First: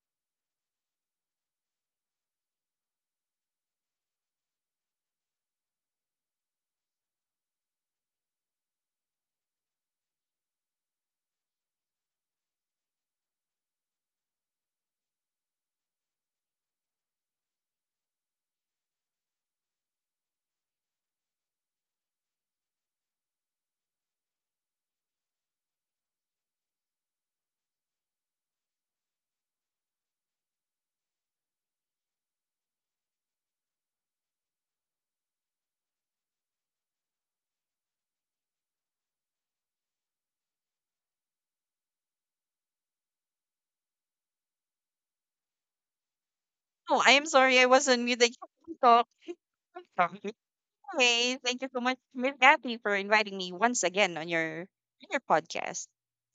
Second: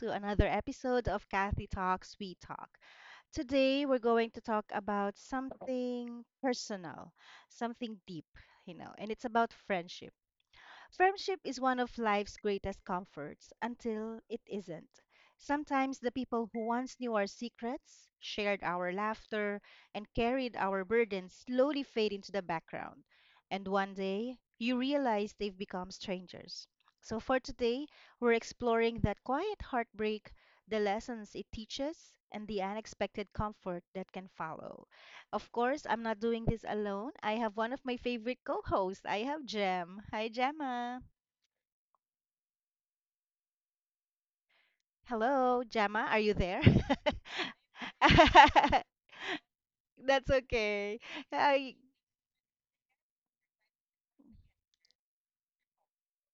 to another episode of Kathy Talks We Talk. Today, we're going to talk about something personal, something deep, and it's about friendship. Friendship is one of life's greatest comforts until it isn't. Sometimes the people who once knew our secrets, shared our laughter, and carried our burdens slowly fade into the background. And one day, you realize they've become strangers. So for today, we're exploring that quiet heartbreak, the lessons it teaches, and the unexpected comfort that can follow. Of course, I'm not doing this alone. I have one of my favorite co-hosts. I have Jem. Hi, Gemma. Hello, Jama, are you there? Oh, I am sorry. I was on mute. I can't talk. I'm That's sorry. okay. Anyway, thank you I, so much, Miss Kathy, for inviting me once again on your podcast.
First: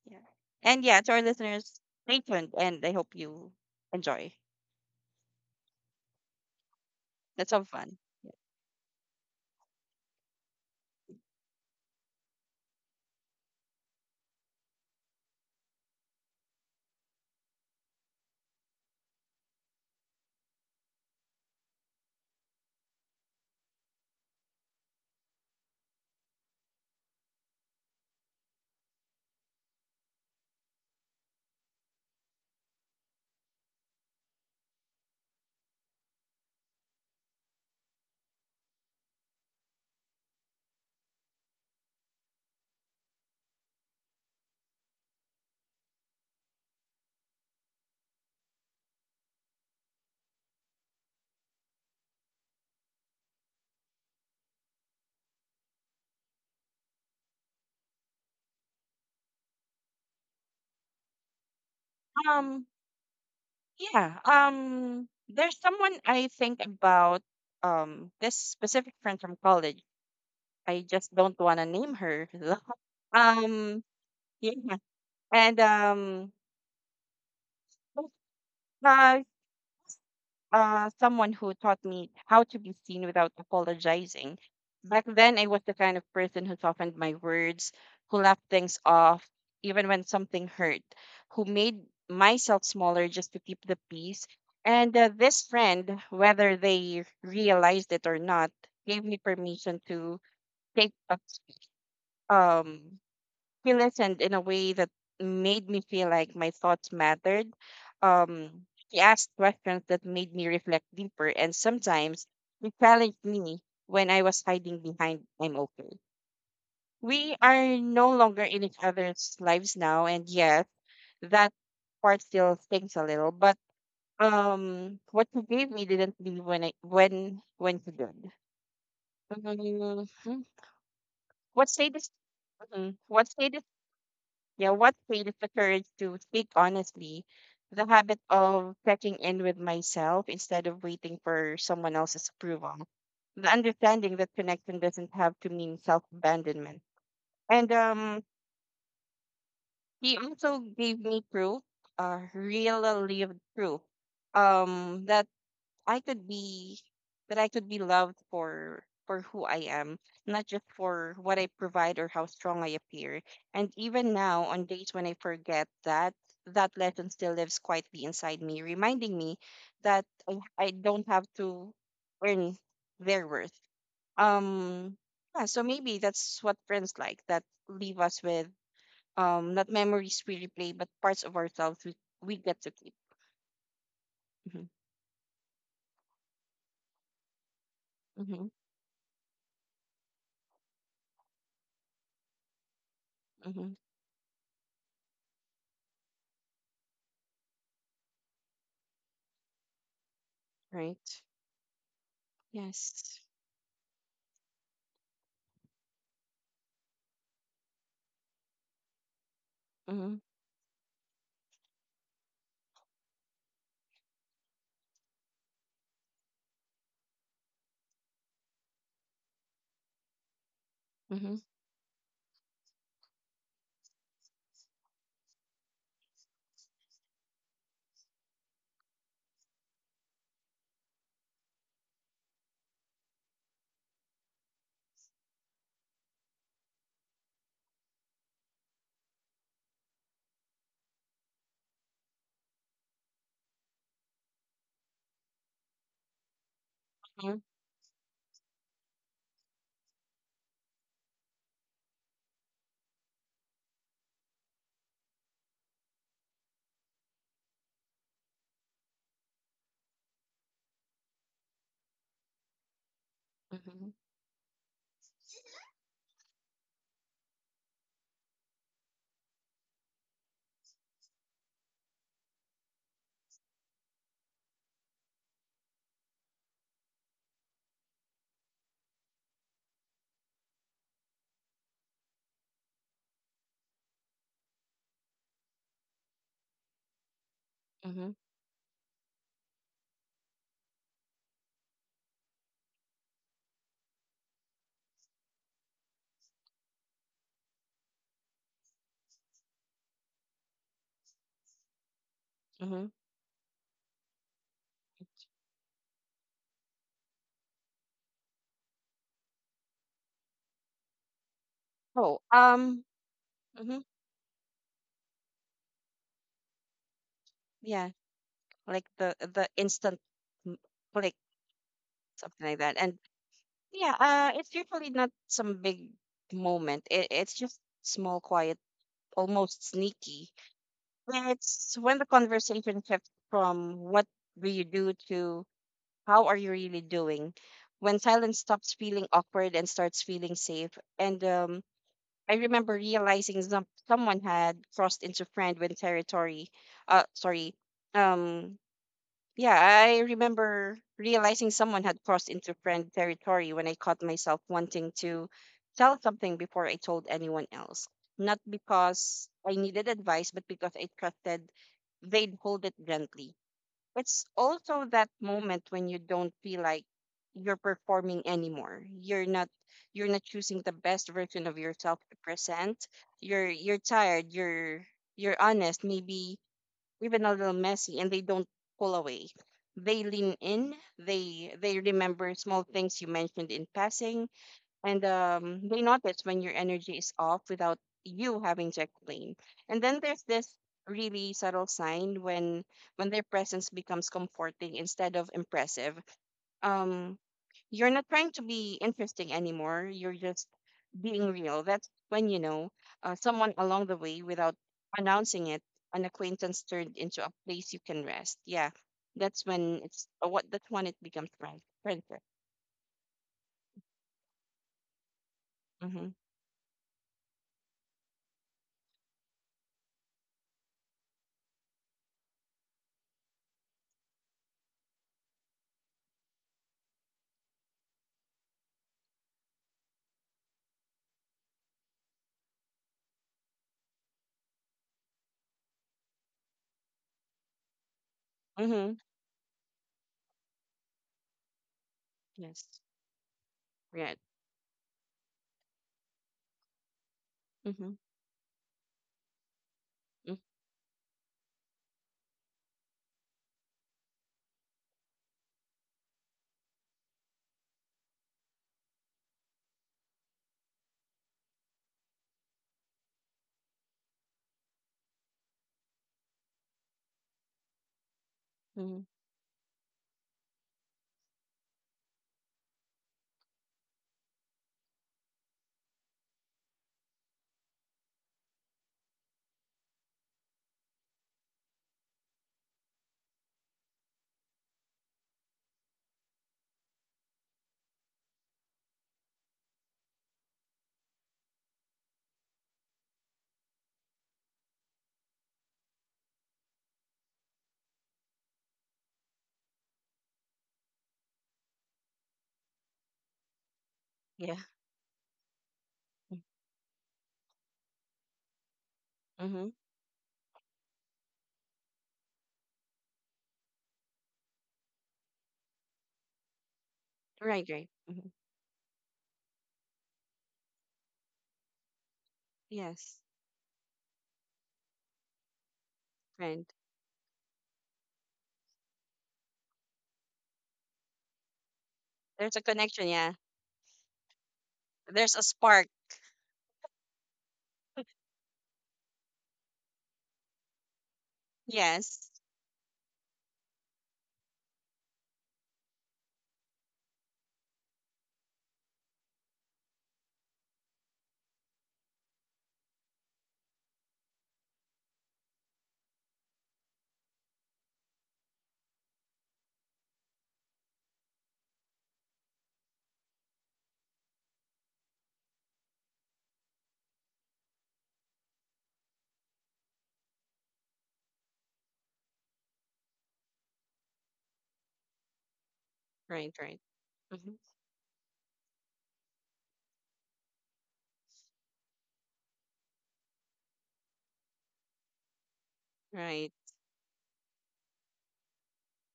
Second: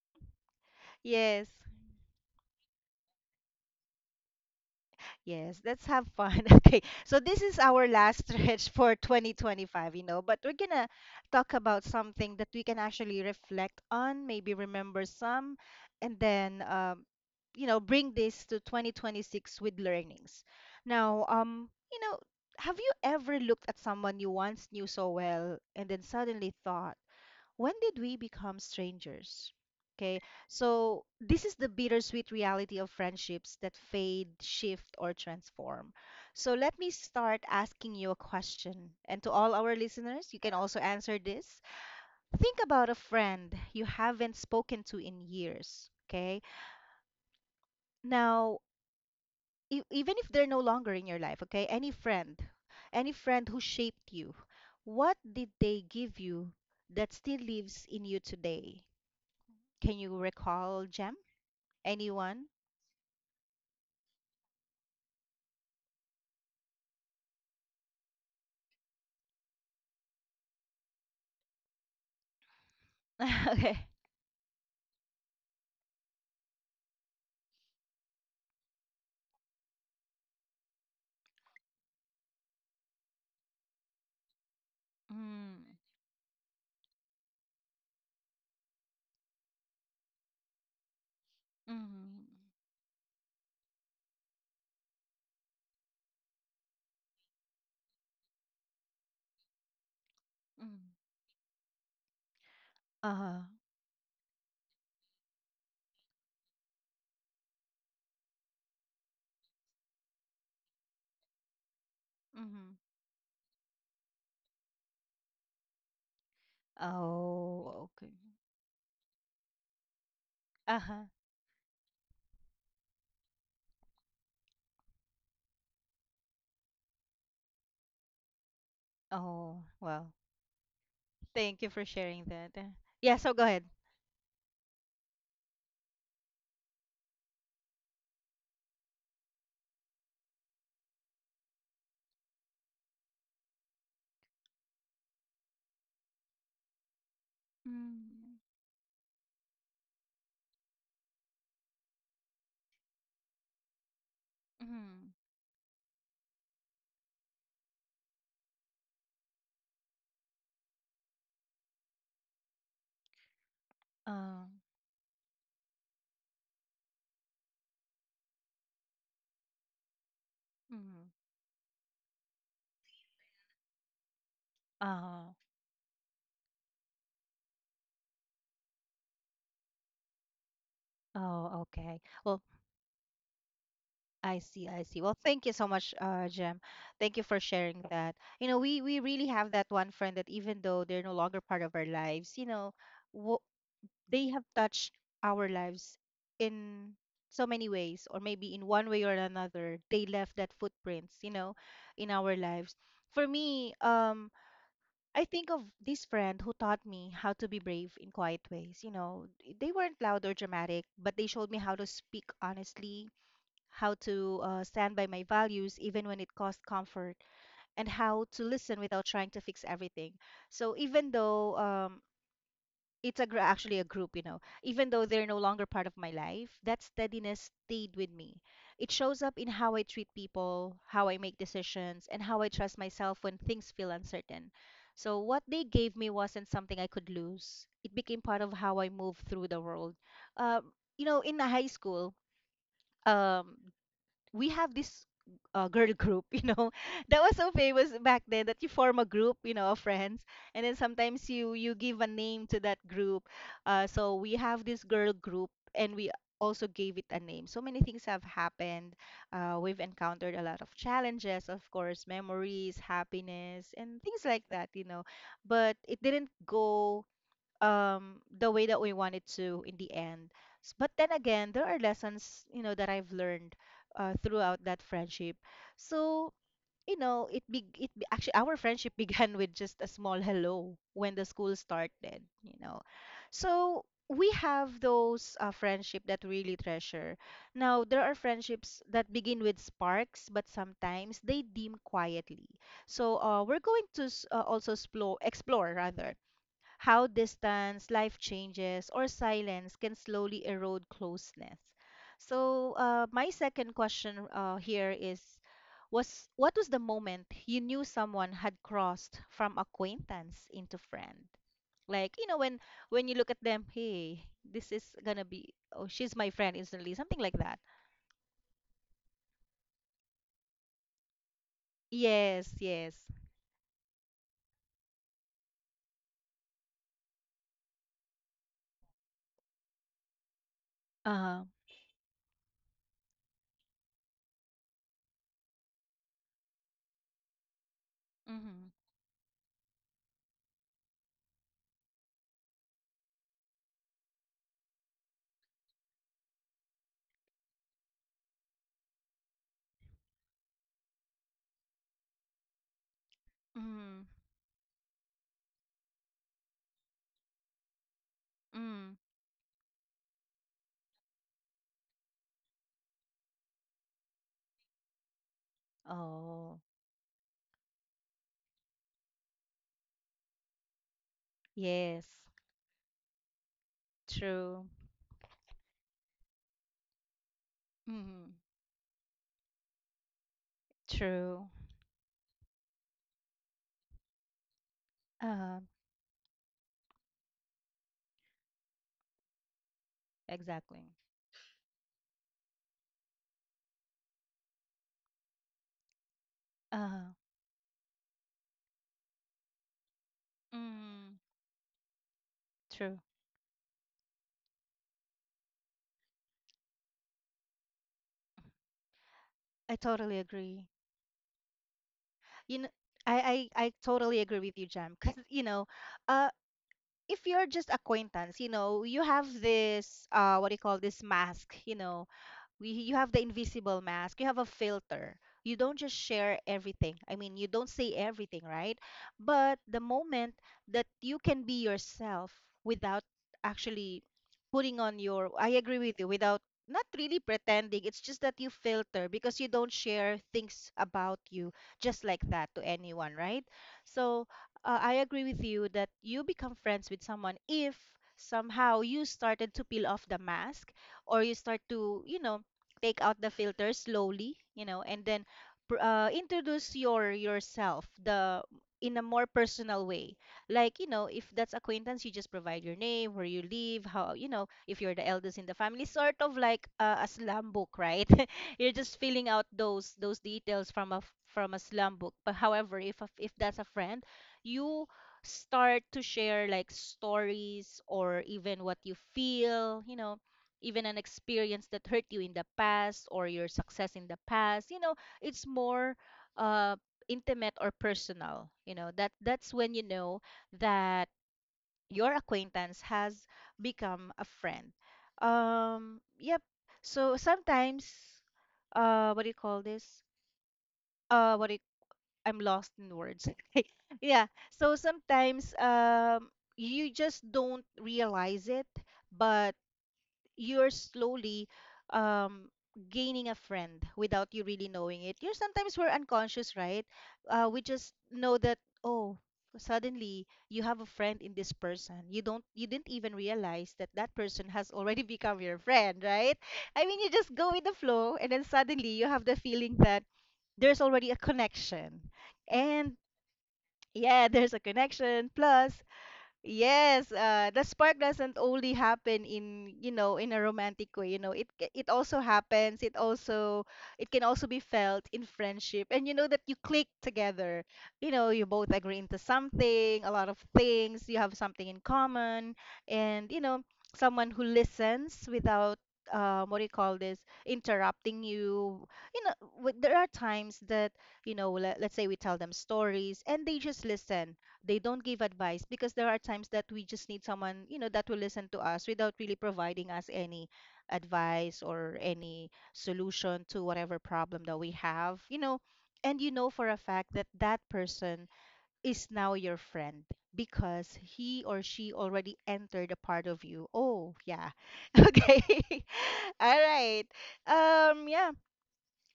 Yeah. And yeah, to our yes, listeners, stay tuned and I hope you enjoy. yes, let's have fun. Okay, so this That's is all our fun. last stretch for 2025, but we're gonna talk about something that we can actually reflect on, maybe remember some, and then, bring this to 2026 with learnings. Now, have you ever looked at someone you once knew so well and then suddenly thought, when did we become strangers? Okay, so this is the bittersweet reality of friendships that fade, shift, or transform. So let me start asking you a question. And to all our listeners, you can also answer this. Think about a friend you haven't spoken to in years. Okay, now, even if they're no longer in your life, okay, any friend who shaped you, what did they give you that still lives in you today? Can you recall, Jem? Anyone? Um, yeah. There's someone I think about, this specific friend from college. I just don't wanna name her. Um, Okay. yeah. And uh someone who taught me how to be seen without apologizing. Back then, I was the Mm. kind of person who softened my words, who left things off, even when something hurt, who made Mm. myself smaller just to keep the peace. And this friend, whether they realized it or not, gave me permission to Mm. take up. um Uh-huh. he listened in a way that made me feel like my thoughts mattered. He asked questions that made me reflect deeper, and sometimes he Mm. challenged me when I was hiding behind I'm okay. We are Oh, no okay. longer in each other's lives now, and yes, Uh-huh. that part still stings a little, but what you gave me didn't leave when I when you did. Oh, well. Hmm. Thank what you for say this sharing that. Mhm. Yeah, What so go stayed is, ahead. yeah, what created the courage to speak honestly? The habit of checking in with myself instead of waiting for someone else's approval. The understanding that connection doesn't have to mean self abandonment. And Mm. he also gave me proof, real, lived proof, um, that Hmm. I could be that I could be loved for who I am, not just for what I provide or how strong I appear. And even now, on Uh, days when I forget that, that lesson still lives quietly inside me, reminding me that I don't have Hmm. to earn their worth. Um yeah, uh, so maybe that's what friends like that leave us with, not memories we replay, but parts of ourselves oh, we, okay. we get Well, to keep. Hmm. I see, I see. Well, thank you so much, Jem. Thank you for sharing that. Hmm. You know, we really have that one friend that even though they're no longer part of our lives, you know, w Hmm. they have touched our lives in so many ways, or maybe in one way or another they left that Right. footprints, you know, in our lives. Yes. For me, I think of this friend who taught me how to be brave in quiet ways, you know. They Mhm, weren't loud or dramatic, but they showed me how to speak honestly, how to stand by my values even when it cost comfort, and how to listen without trying to fix everything. So even mhm, though, actually a group, you know, even though they're no longer part of my life, that steadiness stayed with me. It shows up in how I treat people, how I make decisions, and how I trust myself when things feel uncertain. So what they gave me wasn't something I could lose. It became part of how I move through the world. um, you know, in high school, um, we have this girl group, you know, that was mhm, so famous back then, that you form a group, you know, of friends, and then sometimes you give a name to that group. So we have this girl group, and we also gave it a name. So many things have happened. We've encountered a lot of challenges, of course, memories, happiness, mhm, and things like that, you know. But it didn't go, the way that we wanted to in the end. But then again, there are lessons, you know, that I've learned throughout that friendship. So, you know, actually our friendship began with just a small hello when the school started, you know. So we have those friendship that we really treasure. Now, there are mhm, friendships that begin with sparks, but sometimes they dim quietly. So we're going to also explore, explore rather, how distance, life changes, or silence can slowly erode closeness. So, mhm. My second question here is was what was the moment you knew someone had crossed from acquaintance into friend? Like, Oh, you know, when you look at them, mhm, hey, this is gonna be, oh, she's my friend instantly, something like that. yeah, like the instant m- click, something Yes, like that. yes. And yeah, it's usually not some big moment. It's just small, quiet, almost sneaky. Uh-huh. It's when the conversation shifts from what do you do to how are you really doing, when silence Mm-hmm. stops feeling awkward and starts feeling safe. And I remember realizing someone had crossed into friend when territory. Sorry. Um, yeah, I remember realizing someone had crossed into friend territory when I caught Mm-hmm. myself wanting to tell something before I told anyone else. Not Mm. because I needed advice, but because I trusted they'd hold it gently. It's also that moment when you don't feel Oh, like you're performing anymore. You're not choosing the best version of yourself yes. to present. You're tired, True. you're honest, maybe even a little messy, and they Mm-hmm. don't pull away. They lean in, they True. they remember small things you mentioned in passing, and uh they notice when your energy is off without you having to explain. And then there's this Exactly. really subtle sign when their presence becomes comforting instead of impressive. uh Um, you're not trying to be interesting anymore. You're just Mm, being real. That's when you know, true. Someone along the way, without announcing it, an acquaintance turned into a place you can rest. Yeah, I totally that's agree. when it becomes friendship. You know, I totally agree with you, Jam. Because, you know, Mm-hmm. uh, if you're just acquaintance, you know, you have this, what do you call this, mask, you know, we you have the invisible mask, you have a filter. You don't just share everything. I mean, you don't say everything, right? But the moment that you can be yourself without actually putting on your, I agree with you, without not really pretending. It's just that you Mm-hmm. filter, because you don't share things about you just like that to Yes. anyone, right? Right. So I agree with you that you become friends with someone if Mm-hmm. somehow you started to peel off the mask, or you start to, you know, take out the filter slowly, you know, and then introduce your yourself the in a more personal way. Like, you know, if that's acquaintance, you just provide your name, where you live, how, you know, if you're the eldest in the family, sort of like a slam book, right? You're just Mm-hmm. filling out those details from a slam book. But however, if that's a friend, you start to share like stories or even what you feel, you know, even an experience that hurt you in the past, or your success in the past, you know. It's more uh intimate or personal, you know. That that's when you know that your acquaintance has become a friend. Yep. So sometimes, what do you call this what do you, I'm lost in words. Yeah, Yeah. so sometimes, you just don't realize it, but Mm-hmm. you're slowly, um gaining a friend without you really knowing it. You're, sometimes we're unconscious, right? We Right, right. just Mm-hmm. know that, oh, suddenly you have a friend in this person. You don't, you didn't even Yes. realize that that person has already become your friend, right? Right. I mean, you just go with the flow, and then suddenly you have the feeling that there's already a connection. There's a And connection, yeah. yeah, there's a connection, There's a plus, spark. yes, the spark doesn't only happen in, you know, in a romantic way, you know. It also Yes. happens. It also, it can also be felt in friendship. And you know that you click together. You know, you both agree into something, a lot of things, you have something in common, and you know, someone who listens without, what do you call this? Interrupting you. You know, there are times that, you know, let's say we tell them stories and they just listen. They don't give advice, because there are times that we just need someone, you know, that will listen to us without really providing us any advice or any solution to whatever problem that we have, you know. And you know Right, for a right. fact that Mm-hmm. that person is now your friend, because he or she already entered a part of you. Oh, yeah. Okay. Right. All right. Yeah.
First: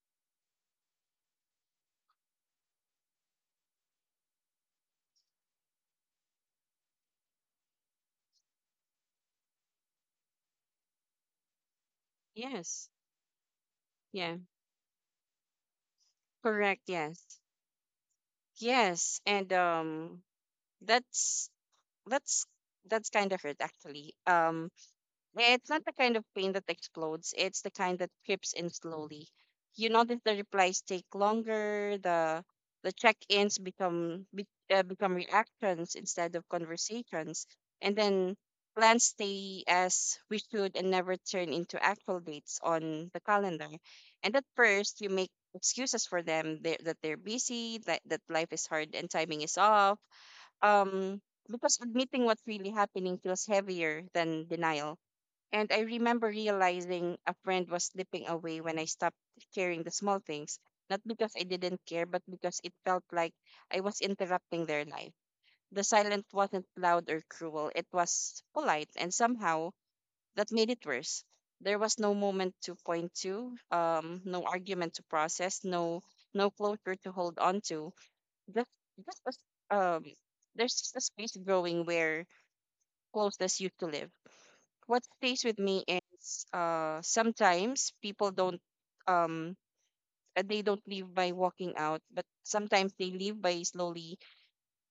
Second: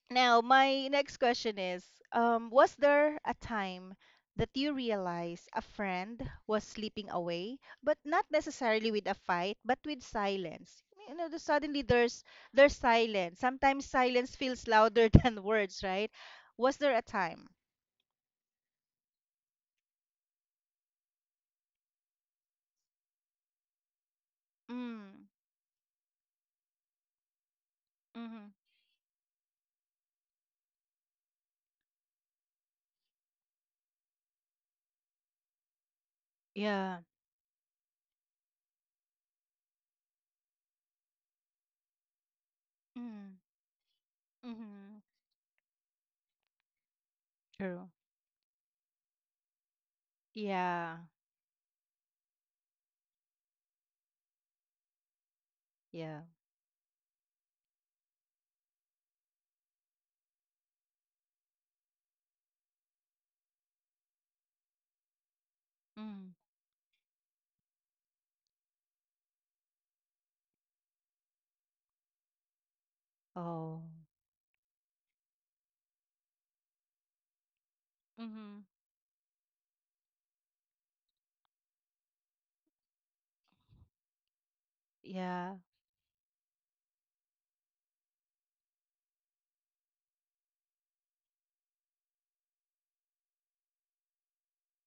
Now, my next question is, was there a time that you realized a friend was slipping away, but not necessarily with a fight, but with silence? You know, suddenly there's Yes. silence. Sometimes silence Yeah. feels louder than words, right? Was Correct, there a yes. time? Yes. And that's that's that's kind of hurt actually. Mm, It's not the kind of pain that explodes. It's the kind that mm-hmm, creeps in slowly. You notice the replies take longer. The check-ins become reactions instead of yeah, conversations, and then plans stay as we should and never turn into actual dates on the mm, calendar. And at first, mm-hmm, you make excuses for them, they that they're busy, true. that life is hard and timing is off. Yeah, Um, because admitting what's really happening feels heavier than denial, and I yeah. remember realizing a friend was slipping away when I stopped caring the small things, not because I didn't care, but because it felt like I was interrupting their life. The silence Mm, wasn't loud or cruel, it was polite, and somehow that made it worse. There was no moment to point to, oh, no argument to process, no closure to hold on to. mm-hmm, Just, just a s- um, there's just a space growing where closeness used to live. What stays yeah. with me is, sometimes people don't um they don't leave by walking out, but sometimes they leave by slowly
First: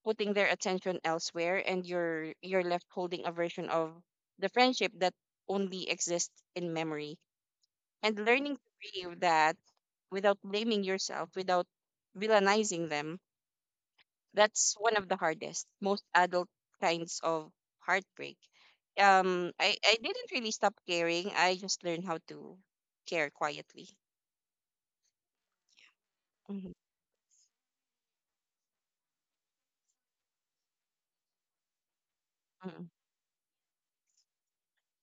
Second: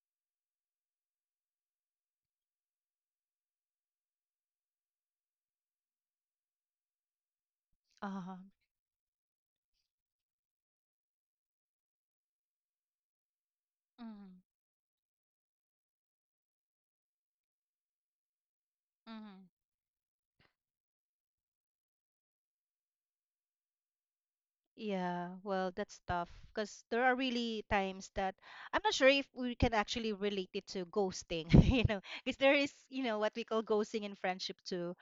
putting their attention elsewhere, and you're left holding a version of the friendship that only exists in memory, and Uh-huh, learning to grieve that without blaming yourself, without villainizing them, that's one of the hardest, most adult kinds of heartbreak. mm-hmm, I didn't really stop caring. I just learned how to care quietly. yeah, well, that's tough, Mhm, because there are really times that I'm not sure if we can actually relate it to ghosting, you know, because there is, mhm, you know, what we call ghosting in friendship too.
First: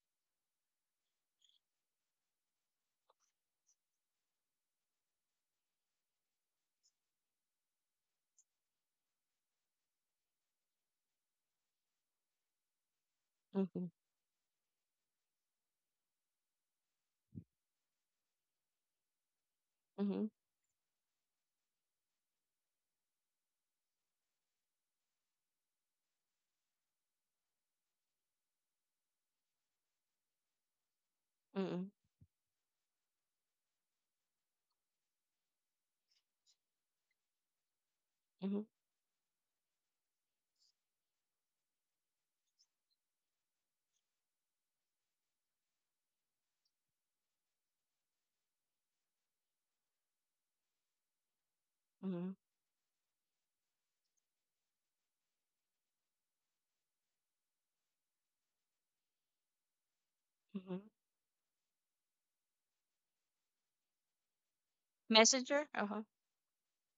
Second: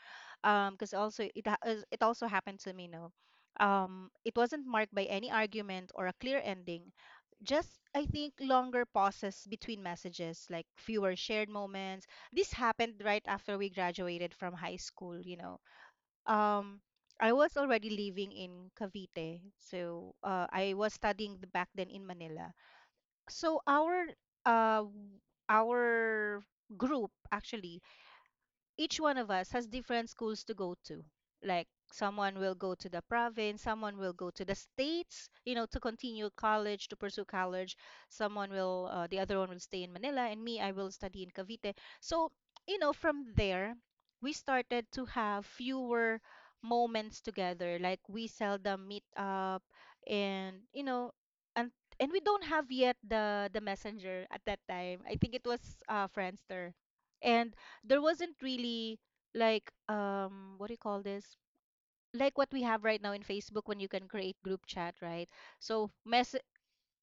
Because also it also happened to me, no. It wasn't marked by any argument or a clear ending. Just, I think, longer pauses between messages, like fewer shared moments. This happened right after we mhm, graduated from high school, you know. um I was already living in Cavite. So mhm, I was studying back then in Manila. So our uh w- our group actually, each one of us has different schools to go to. Like mhm, someone will go to the province, someone will go to the states, you know, to continue college, to pursue college. Someone mhm, will, the other one will stay in Manila, and me, I will study in Cavite. So, you know, from there, we started to have fewer moments together. Like we seldom meet up, and you know, and and we mhm, don't have yet the messenger at that time. I think it was Friendster, and there wasn't really like what do you mhm. call this, like what we have right now in Facebook when you can create group chat, right? Messenger? so Uh-huh. mess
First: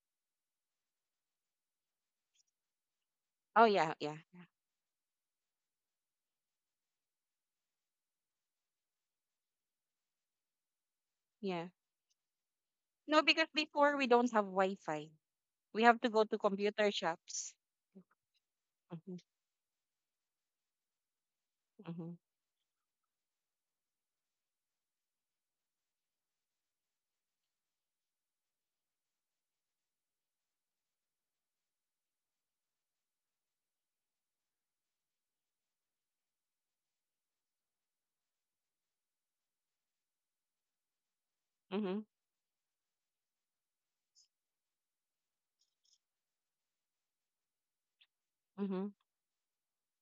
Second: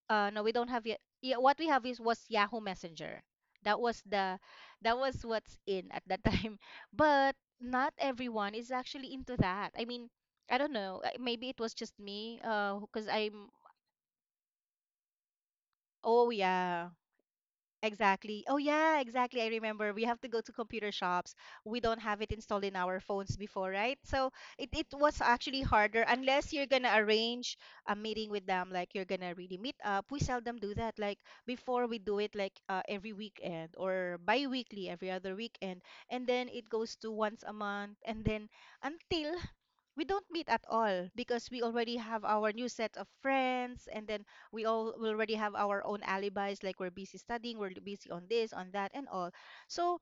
No, we don't have yet. Yeah, what we have is was Yahoo Messenger. Oh, That yeah, was yeah, the yeah. that was what's in at that time. But not everyone is actually into that. I mean, I don't know, maybe it Yeah. was just me, uh, because No, because I'm before we don't have Wi-Fi. We have to go oh to yeah. computer shops. Exactly. Oh yeah, Mhm, exactly. I remember we have to go to computer shops. We don't mhm, have it installed in our phones before, right? So it was actually harder unless you're gonna arrange a meeting with them, like you're gonna really meet up. We seldom do that. Like before, we do it like every weekend or bi-weekly, every other weekend, and then it goes to once a month, and then until we don't meet at all because we already mhm, have our new set of friends. And then we already have our own alibis, like we're busy studying, we're busy on this, on mhm. that, and all. so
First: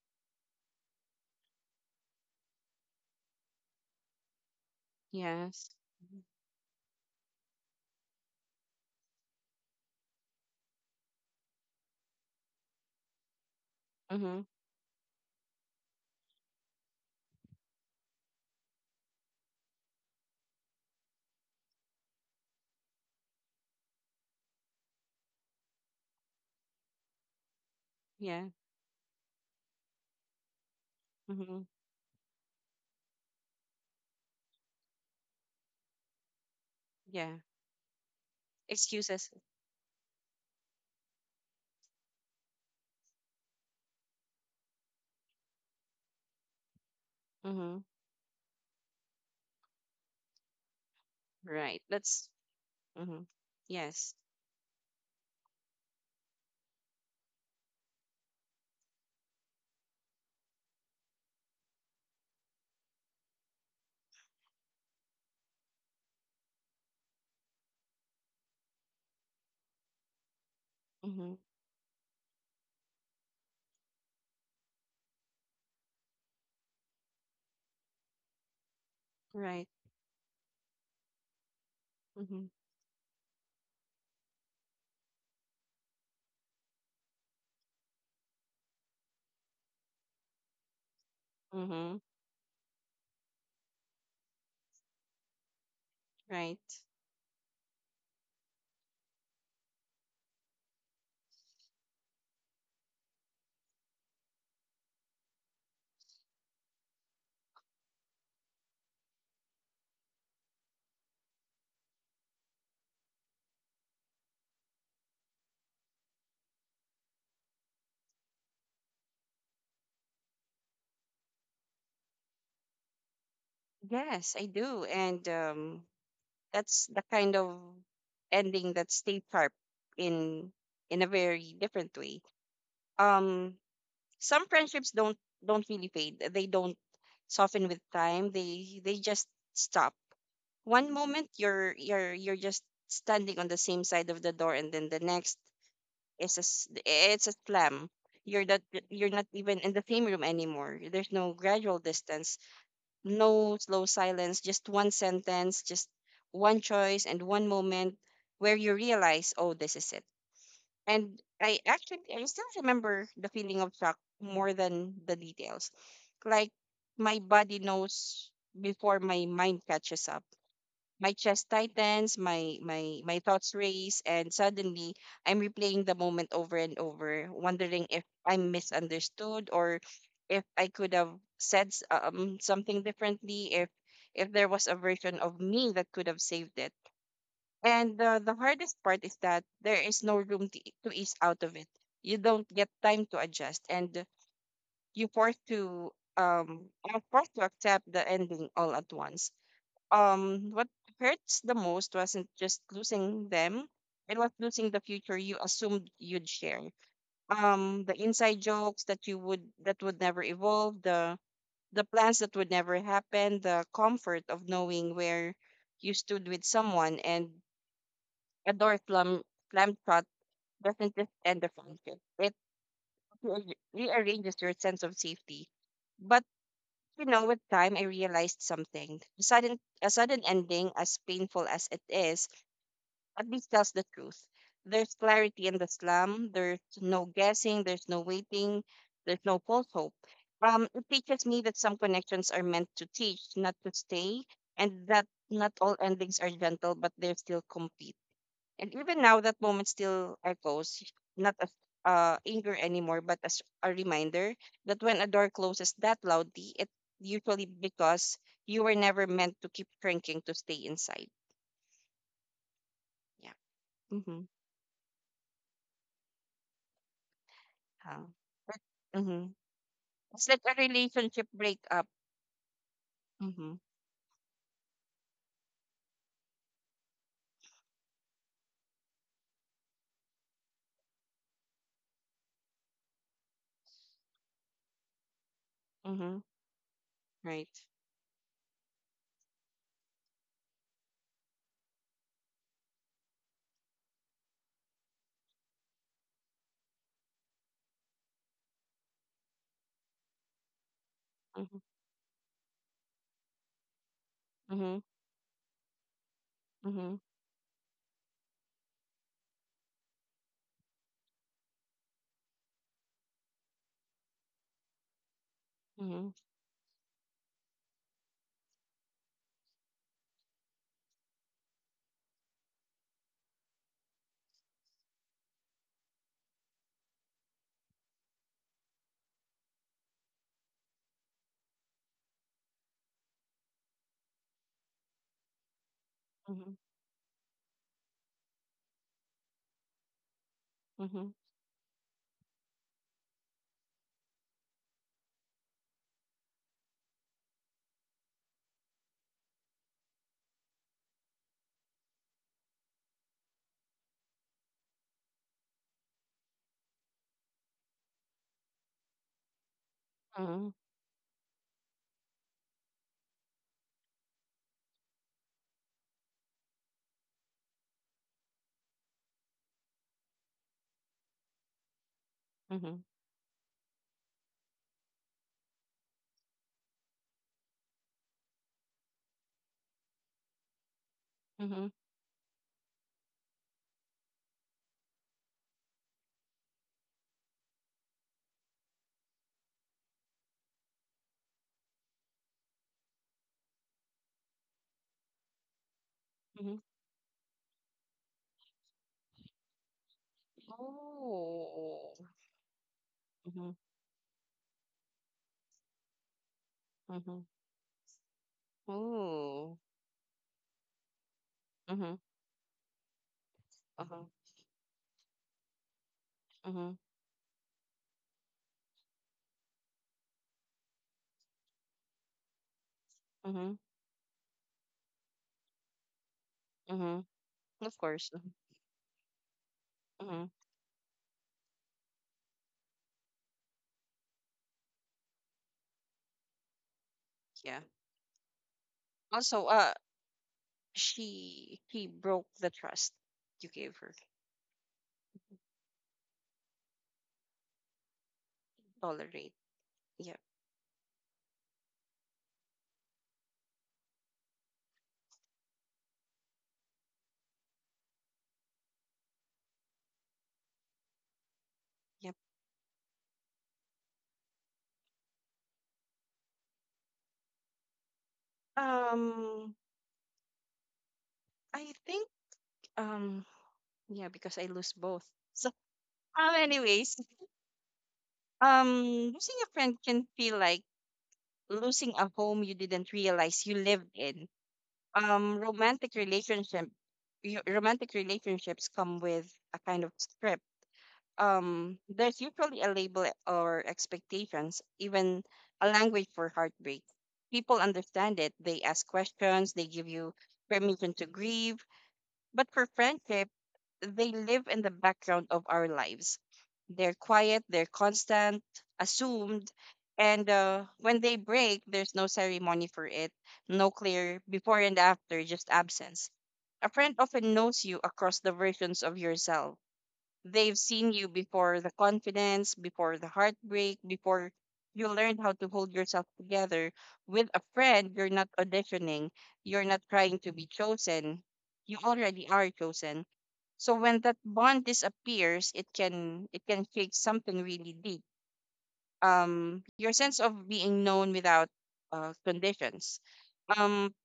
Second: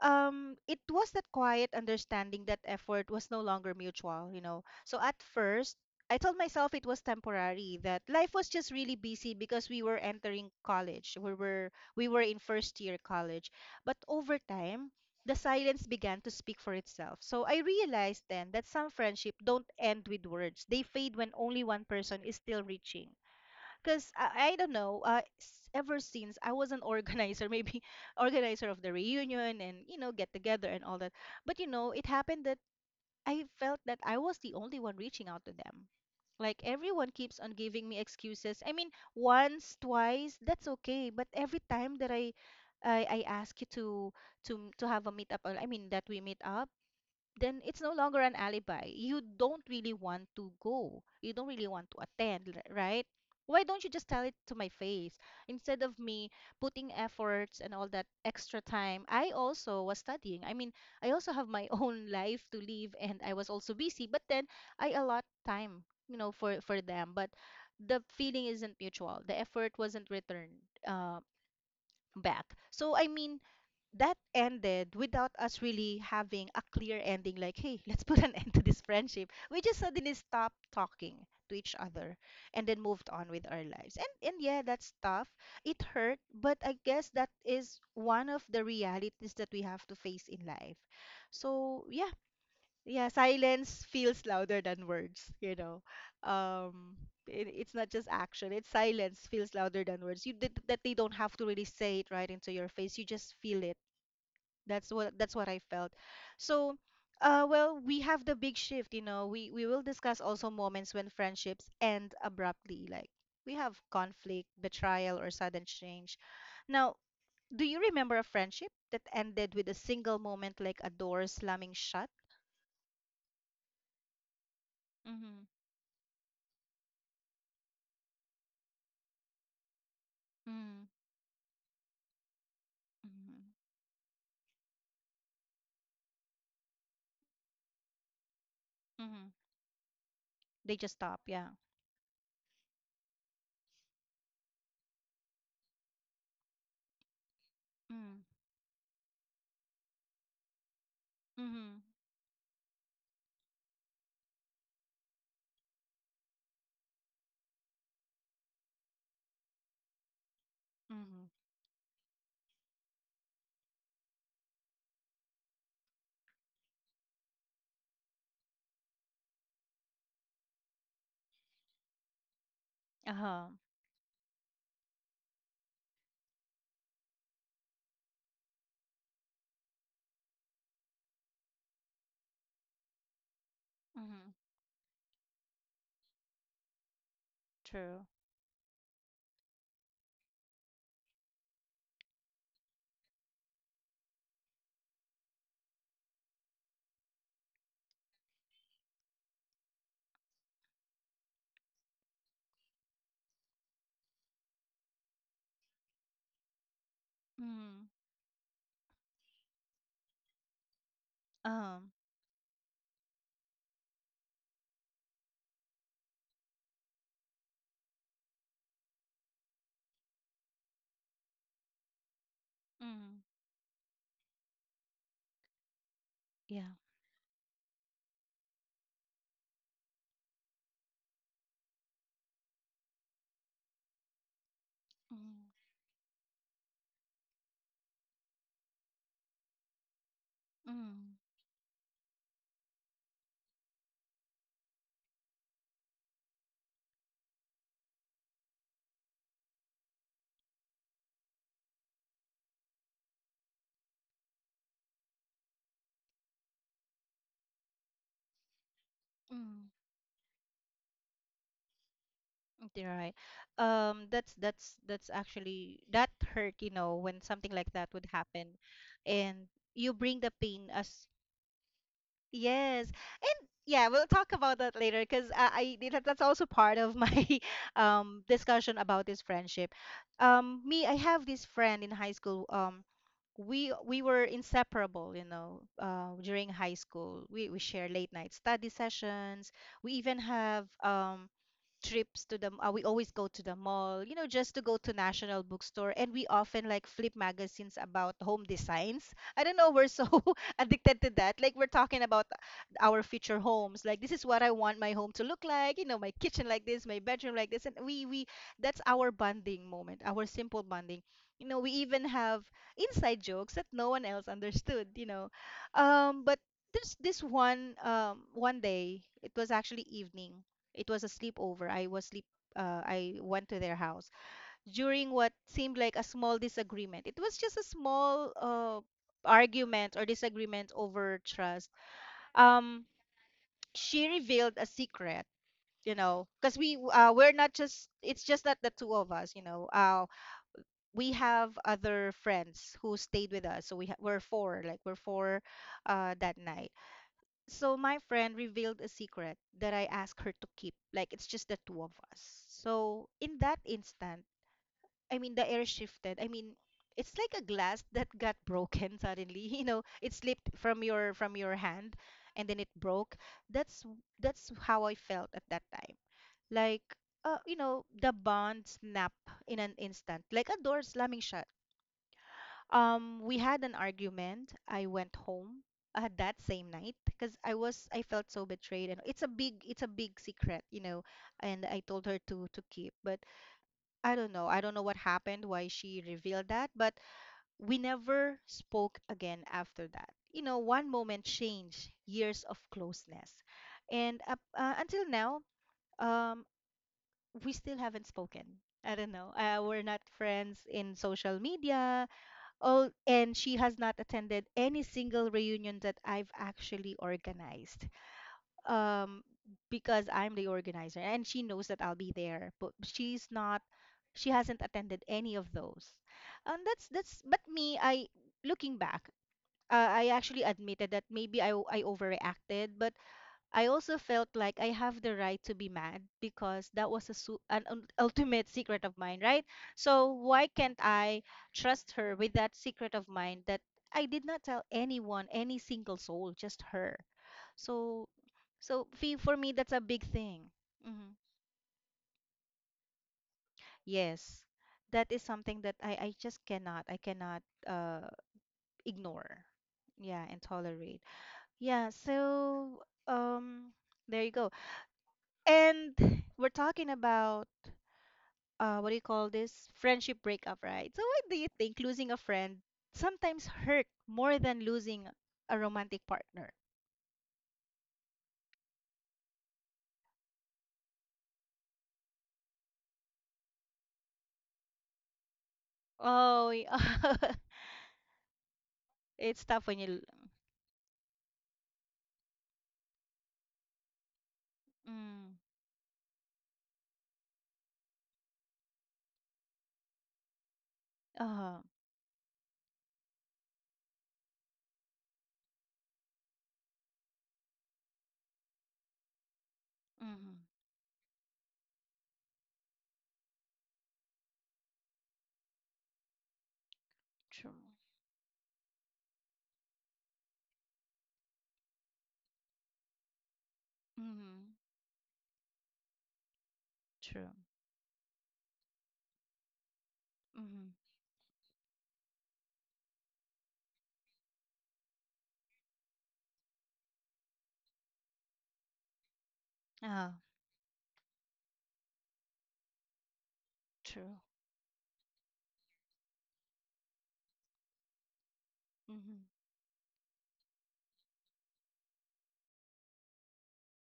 um it was that quiet understanding that effort was no longer mutual, you know. So at Yes. first I Mm-hmm. told myself it was temporary, that life was just really busy because we were entering college. We were in first year college, but over Mm-hmm. time the silence began to speak for itself. So I realized then that some friendship don't end with words. They fade when only one person is still reaching. Because I don't know, ever since I was an organizer, maybe Yeah. organizer of the reunion and, you know, get together and all that. But, Mm-hmm. you know, it happened. I felt that I was the only one reaching out to them. Like everyone Yeah. keeps on giving me excuses. I mean, Excuses. once, twice, that's okay. But every time that I ask you to have a meetup, or I mean that we meet up, then Mm-hmm. it's no longer an alibi. You don't really want to go. You don't really Right. want to That's attend, right? Mm-hmm. Why don't you just Yes. tell it to my face? Instead of me putting efforts and all that extra time, I also was studying. I mean, I also have my own life to live, and I was also busy, but then I allot time, you know, for them, but the feeling isn't mutual. The effort wasn't returned, uh, Mm-hmm. back. So I mean, that ended without us really having a clear ending, like hey, let's put an end to this friendship. We Right. just suddenly stopped talking to each other Mm-hmm. and then moved on with our lives, and yeah, that's tough. It hurt, but I guess that is one of the realities that we have to face in life. So Mm-hmm. yeah, yeah, silence feels louder than words, you know. Right. um it, it's not just action, it's silence feels louder than words you did that. They don't have to really say it right into your face, you just feel it. That's what I felt. So, well, we have the big shift, you know. We will discuss also moments when friendships end abruptly, like we have conflict, betrayal, or sudden change. Now, do you remember a friendship that ended with a single moment, like a door slamming shut? Yes, I do. And Mm-hmm. That's the kind of ending that stayed sharp in Mm-hmm. in a very different way. Mm-hmm. Um, some friendships don't really fade. They don't soften with time. They just Mm-hmm. stop. They One just stop, moment yeah. you're just standing on the same side of the door, and then the next. It's a slam. Mm. You're not you're not even in the same room anymore. There's no gradual Mm-hmm. distance, no slow silence, just one sentence, just one choice and one moment where you realize, oh, this is it. And Mm-hmm. I actually I still remember the feeling of shock more than the details. Like my body knows before my mind catches up, my chest tightens, my my Uh-huh. thoughts race, and suddenly I'm replaying the moment over and over, wondering if I'm misunderstood, or if I could have said something differently, if Mm-hmm. if there was a version of me that could have saved it. And True. The hardest part is that there is no room to ease out of it. You don't get time to adjust, and you forced to are forced to accept the ending all at once. What hurts the most wasn't just losing them. It was losing the future you assumed you'd share, Mm-hmm. The inside jokes that would never evolve, the Um, plans that would never happen, the comfort of knowing where you stood with someone. And a door slam shut doesn't just end the friendship, it Mm-hmm. Rearranges your sense of safety. But, yeah. With time, I realized something: a sudden ending, as painful as it is, at least tells the truth. There's Mm-hmm. clarity in the slum. There's no guessing. There's no waiting. There's no false hope. It teaches me that some connections are meant to teach, not to stay, and that not all endings are gentle, but they're still complete. And even now, that moment still echoes, not as anger anymore, but as a reminder that when a door closes that loudly, it's usually because you were never meant to Mm-hmm. keep shrinking to stay inside. Okay, right. Yeah. Um, Mm-hmm. that's that's that's actually that hurt, you know, when something like that Yeah. would happen, Mm-hmm. and you bring It's the like a pain as relationship breakup. yes, and Mm-hmm. yeah, we'll talk about that later because that's also part of my discussion about this friendship. Me, I have this friend in high school. We were inseparable, you know, Mm-hmm. during high school. Right. We share late night study sessions. We even have trips to the we always go to the mall, you know, just to go to National Bookstore, and we often like flip magazines about home designs. I don't know, we're so addicted to that. Like Mm-hmm. we're talking about our future homes, like this is what I Mm-hmm. want my home to look like, you know, my kitchen like this, Mm-hmm. my bedroom like this, and we that's our bonding moment, our simple bonding. You know, we even have inside jokes that no one else understood, you know. Mm-hmm. But there's this one, one day, it was actually evening, it was a sleepover. I was sleep. I went to their house during what seemed like a small disagreement. It was just a small, argument or disagreement over trust. Um, she revealed a secret. You know, Mm-hmm. because we, we're not just, it's just not the two of us. You know, we have other friends who stayed with us. So we're four. Like we're four, that night. So my friend revealed a secret that I asked her to keep. Like it's just the two of us. So in that instant, I mean the air shifted. I mean it's like a glass that got broken suddenly. You know, it Mm-hmm. slipped from your hand and then it broke. That's that's how I felt at that time. Like, you know, the bond snapped in an instant, like a door slamming shut. Mm-hmm. We had an argument. I went home, that same night, because I felt so betrayed, and it's a big secret, you know. And Mm-hmm. I told her to keep, but I don't know. I don't know what happened, why she revealed that, but we never spoke again after that. You know, one moment changed years of closeness, and up, until now, um, Mm-hmm. we still haven't spoken. I don't know. We're not friends in social Oh. media all, and Mm-hmm. she has not attended any single reunion that I've actually Mm-hmm. organized. Um, Oh. because I'm the organizer and she knows that Mm-hmm. I'll be there, but Uh-huh. she hasn't attended any of those. And Mm-hmm. That's but me, I looking back, I actually admitted that maybe I overreacted, but Mm-hmm. I also felt like I have the right to be mad because that was a Mm-hmm. Of course. Mm-hmm. ultimate secret of mine, right? So Mm-hmm. why can't I trust her with that secret of mine that I did not tell anyone, any single soul, just her. Yeah. So so fee for Also, me, that's a big thing. Hmm. she he broke the trust you gave her. Yes. That is something that I just cannot, I cannot, Tolerate. ignore. Yep. Yeah, and tolerate. Yeah, so there you go. And we're talking about, what do you call this? Friendship breakup, right? So, what do you think losing Yep. a friend sometimes hurt more than losing a romantic partner? Um, I think, um yeah, because I lose both. So, Oh, anyways, um, losing it's a tough friend when you. can feel like losing a home you didn't realize you lived in. Mm, Romantic relationship, romantic relationships come with a kind of script. uh, There's usually a label or expectations, even a language for heartbreak. People understand it. They ask questions. They give you mm, permission to grieve. But for friendship, they live in the background of our lives. They're quiet, true. they're constant, assumed, and when they break, there's no ceremony for it, no clear Mm, before and after, just absence. A friend true. often knows you across the versions of yourself. They've Mm, seen you before the confidence, before the heartbreak, before you learned how to hold yourself together. With a friend, you're not auditioning, you're not uh, trying to be chosen. You already are chosen. So when that true. bond disappears, it can shake something really deep. Mm, Your sense of being known without conditions. Um,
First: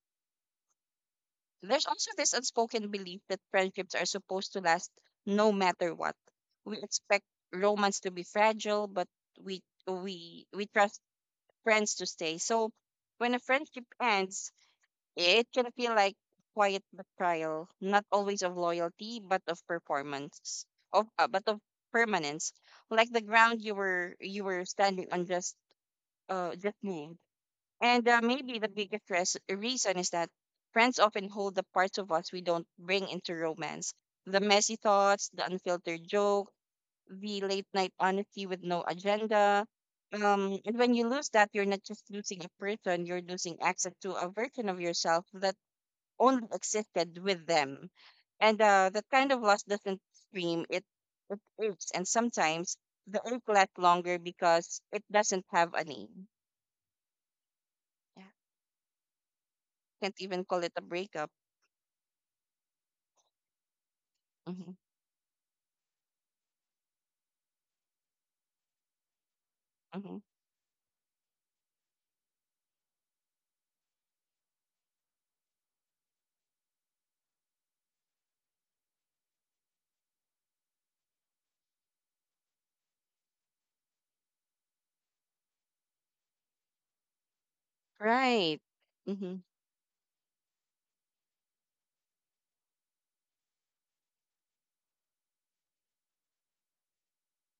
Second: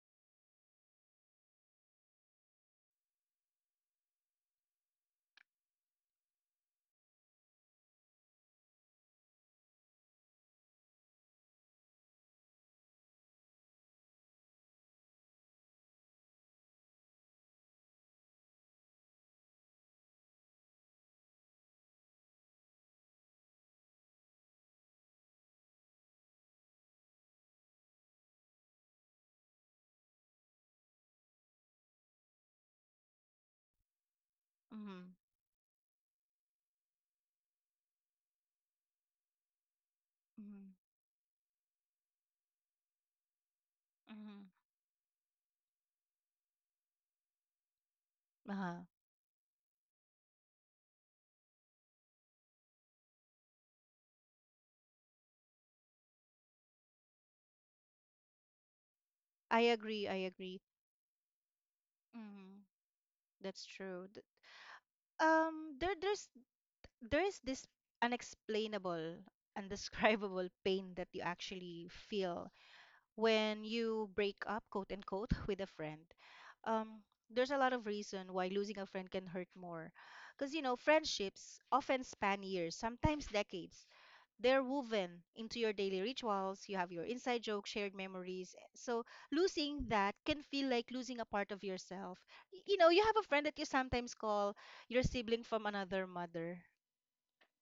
there's also this unspoken belief that friendships are supposed to last no matter what. We expect romance to be fragile, but we we trust friends to stay. So when a friendship ends, it can feel like quiet betrayal, not always of loyalty, but of performance, of but of permanence. Like the ground you were standing on just just moved, and maybe the biggest reason is that friends often hold the parts of us we don't bring into romance, the messy mm, thoughts, the unfiltered joke, the late night honesty with no agenda. Um, mm, and when you lose that, you're not just losing a person, you're losing access to a mm, version of yourself that only existed with them. And uh, that kind of loss doesn't scream, it aches. And sometimes the ache lasts longer because it doesn't have a name. Yeah, I agree. I can't even agree. call it a breakup. Mm, that's true. Th- Mm-hmm. There's there is this unexplainable, Mm-hmm. undescribable pain that you actually feel when you break up, quote unquote, with a friend. Um, there's a lot of reason why losing a friend can hurt more. Because, you know, friendships often span years, sometimes decades. They're woven into your daily rituals. You have your inside jokes, shared memories. Right. So Mm-hmm. losing that can feel like losing a part of yourself. You know, you have a friend that you sometimes call your sibling from another mother,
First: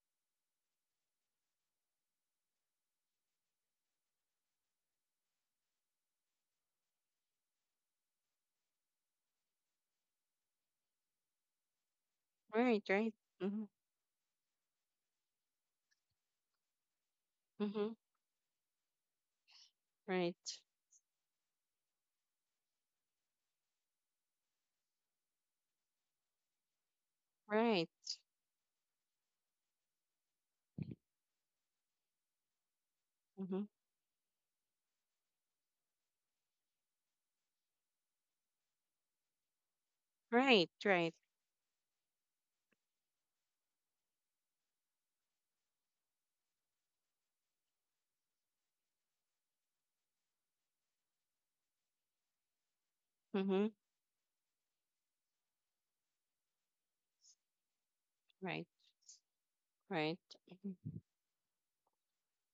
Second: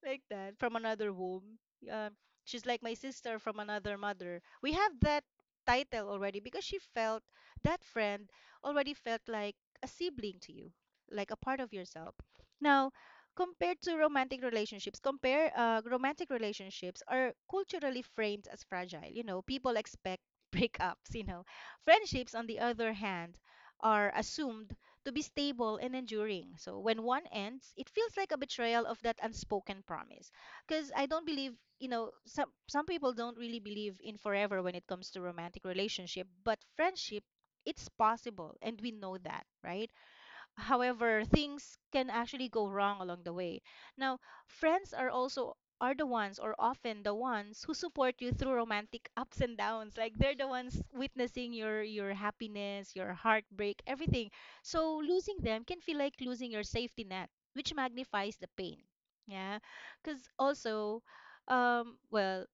like that, from another womb. Uh, she's like my sister from another mother. We have that title already because she felt that friend already felt like a sibling to you, like a part of yourself. Right. Now, Right. Mm-hmm. compared to romantic relationships, compare romantic relationships are Mm-hmm. culturally framed as fragile. You know, people expect Right. breakups. You know, friendships on the other hand are assumed to be stable and enduring. So when one ends, Right. it feels like a betrayal of that unspoken promise. Because I don't believe, you know, some people don't really Mm-hmm. believe in forever when it comes to romantic relationship, but friendship, it's possible, and we know that, right? Right. Right. However, things can actually go wrong along the way. Now, friends are also are the ones or often the ones who support you through romantic ups and downs. Like they're the ones witnessing your happiness, your Mm-hmm. heartbreak, everything. So losing them can feel like losing your safety net, which magnifies the Right. pain. Yeah. Right. Cuz also um well,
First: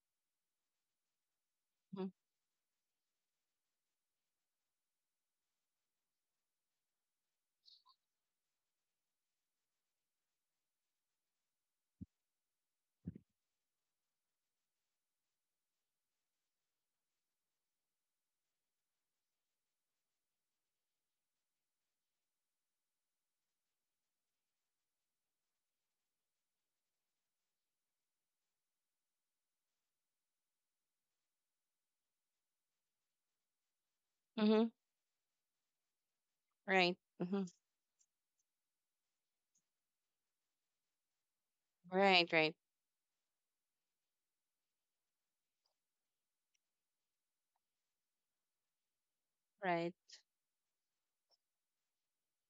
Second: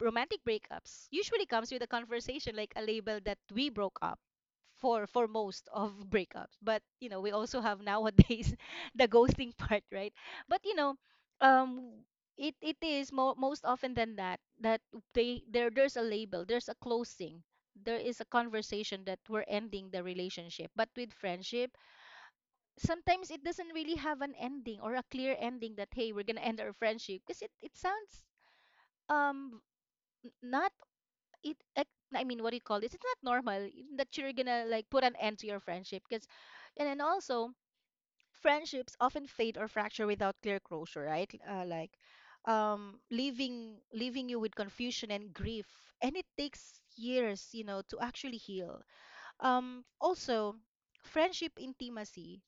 romantic breakups usually comes with a Mm-hmm. conversation, like a label that we broke up for most of breakups. But you know, we also have nowadays the ghosting part, right? But um it is most often than that, that they there there's a label, there's a closing, there is a conversation that we're ending the relationship. But with friendship, sometimes it doesn't really have an ending or a clear ending, that hey, we're gonna end our friendship, because it sounds um not, it like I mean, what do you call this? It's not normal that you're mm-hmm. gonna like put an end to your friendship because, and Right. then Mm-hmm. also friendships often fade or fracture without clear closure, right? Uh, like, Right. Right. um, leaving you with confusion and grief, and it takes years to actually heal. Right. Also, friendship intimacy,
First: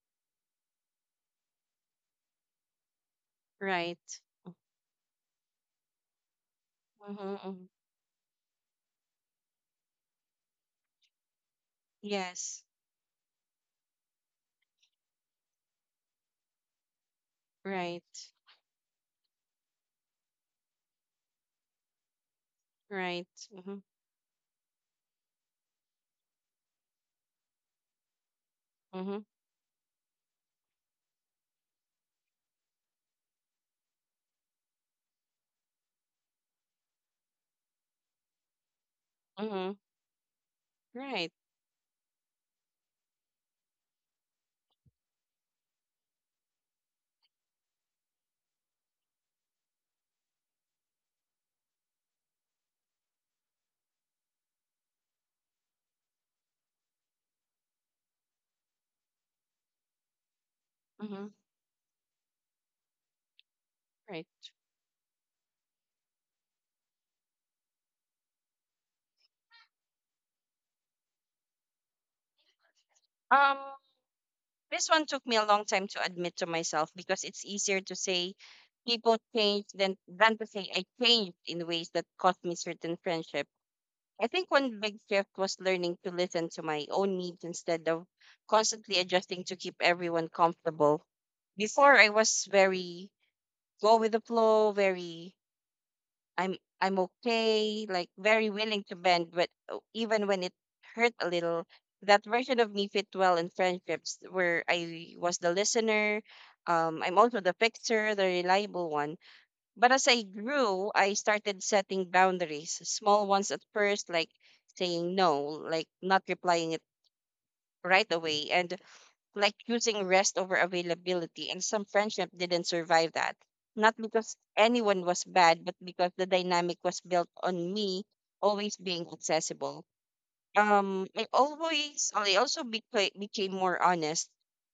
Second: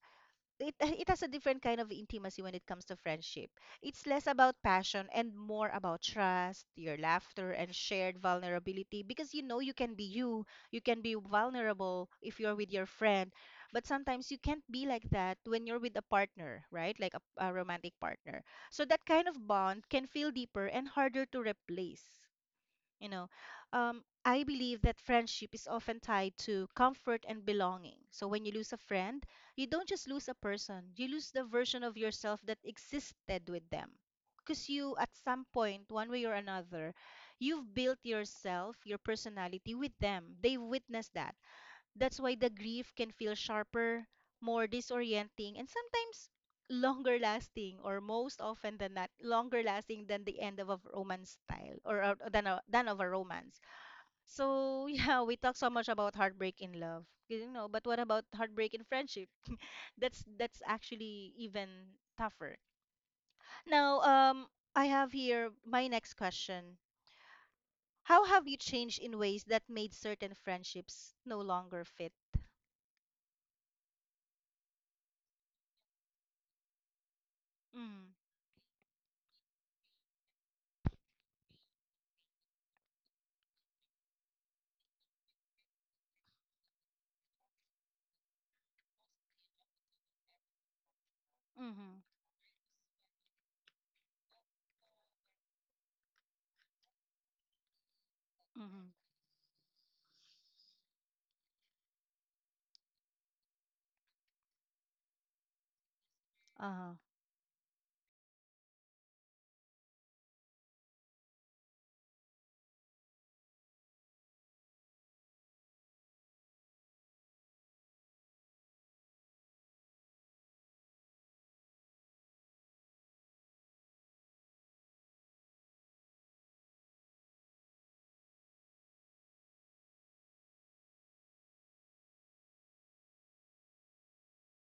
it it has a different kind of intimacy when it comes to friendship. It's Right. less about passion and more about trust, your Mm-hmm. laughter Mm-hmm. and shared vulnerability, because you know you can be you, you can be vulnerable if you're Yes. with your friend, but sometimes you can't be like that when you're with a partner, right? Like a romantic Right. partner. So that kind of bond can feel deeper and harder to replace. You Right. know, Mm-hmm. I believe that friendship is often tied to comfort and belonging. So when you lose a Mm-hmm. friend, you don't just lose a person, you lose the version of yourself that existed with them. Because you, at some point, one way or another, you've built yourself, your Mm-hmm. personality with them. They've witnessed Right. that. That's why the grief can feel sharper, more disorienting, and sometimes longer lasting, or most often than not, longer lasting than the end of a romance style, than of a romance. So, yeah, we talk so much about heartbreak in love, you know, but what about heartbreak in friendship? That's Mm-hmm. actually even tougher. Now, Right. I have here my next question. How have you changed in ways that made certain friendships no longer fit? Um. This one took me a long time to admit to myself because it's easier to Mm, say people change than to say I changed in ways that cost me certain friendship. I think one big shift was learning to listen to my own needs instead of constantly adjusting to keep everyone comfortable. Before, mm-hmm, I was very go with the flow, very I'm okay, like very willing mm-hmm. to bend, but even when it hurt a little, that version of me fit well in friendships where I was the listener. Uh-huh. I'm also the fixer, the reliable one. But as I grew, I started setting boundaries, small ones at first, like saying no, like not replying it right away, and like choosing rest over availability, and some friendship didn't survive that. Not because anyone was bad, but because the dynamic was built on me always being accessible. I also became more honest,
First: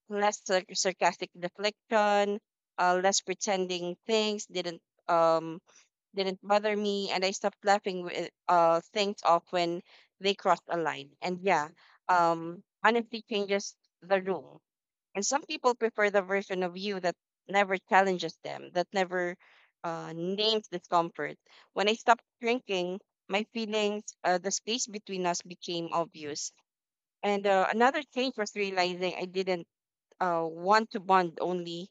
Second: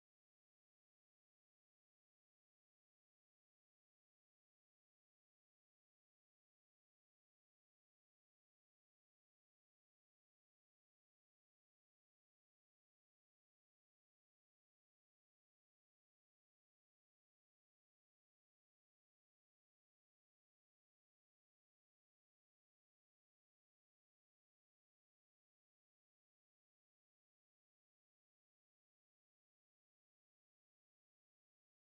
less sarcastic deflection, less pretending things um didn't bother me, and I stopped laughing with things off when they crossed a line. And yeah, honesty changes the room. And some people prefer the version of you that never challenges them, that never names discomfort. When I stopped drinking my feelings, the space between us became obvious. And another change was realizing I didn't want to bond only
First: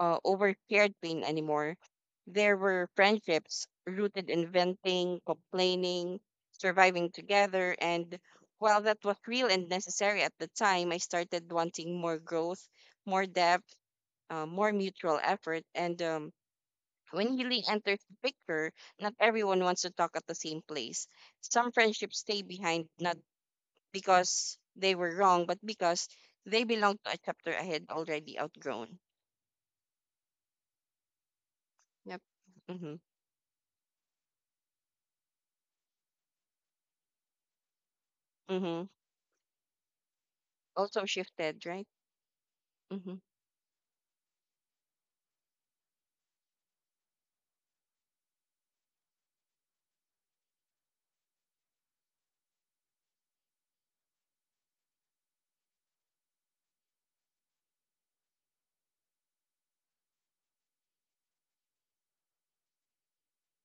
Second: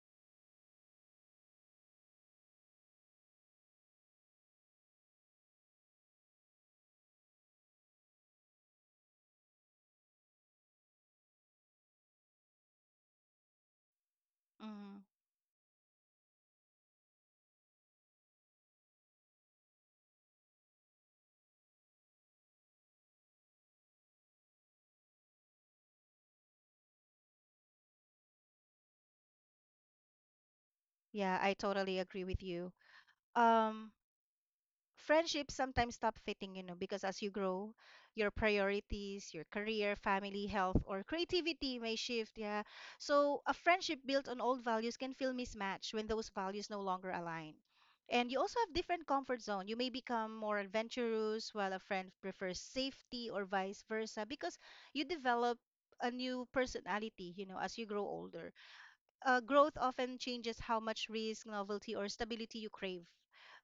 over shared pain anymore. There were friendships rooted in venting, complaining, surviving together. And while that was real and necessary at the time, I started wanting more growth, more depth, more Mm. mutual effort. And when healing enters the picture, not everyone wants to talk at the same place. Some friendships stay behind, not because they were wrong, but because they belong to a chapter I had already outgrown. Yeah, I totally Yep. agree with you. Mm-hmm. Um, Friendships sometimes stop fitting, you know, because as you grow, your Mm-hmm. priorities, your career, family, health, or Also shifted, creativity right? may shift. Yeah. Mm-hmm. So a friendship built on old values can feel mismatched when those values no longer align. And you also have different comfort zone. You may become more adventurous while a friend prefers safety or vice versa, because you develop a new personality, you know, as you grow older. Growth often changes how much risk, novelty, or stability you crave.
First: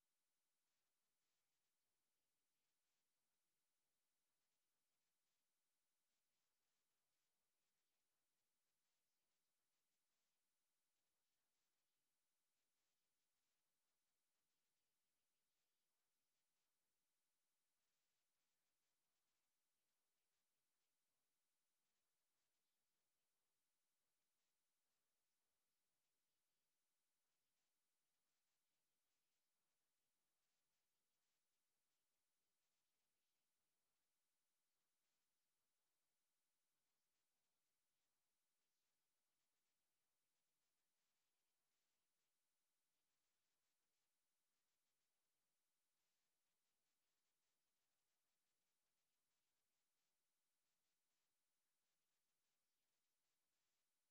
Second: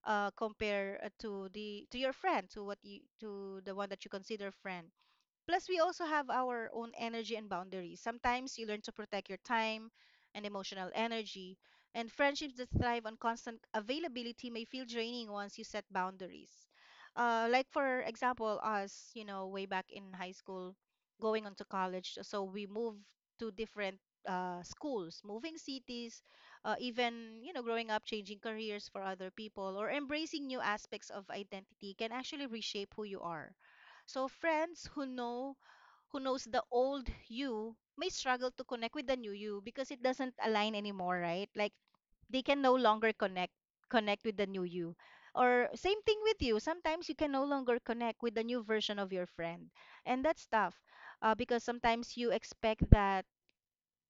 Compare to your friend, to what you to the one that you consider friend. Plus, we also have our own energy and boundaries. Sometimes you learn to protect your time and emotional energy, and friendships that thrive on constant availability may feel draining once you set boundaries. Like, for example, us, you know, way back in high school, going on to college, so we moved to different schools, moving cities, even, you know, growing up, changing careers for other people, or embracing new aspects of identity can actually reshape who you are. So friends who know who knows the old you may struggle to connect with the new you, because it doesn't align anymore, right? Like they can no longer connect with the new you. Or same thing with you, sometimes you can no longer connect with the new version of your friend. And that's tough, because sometimes you expect that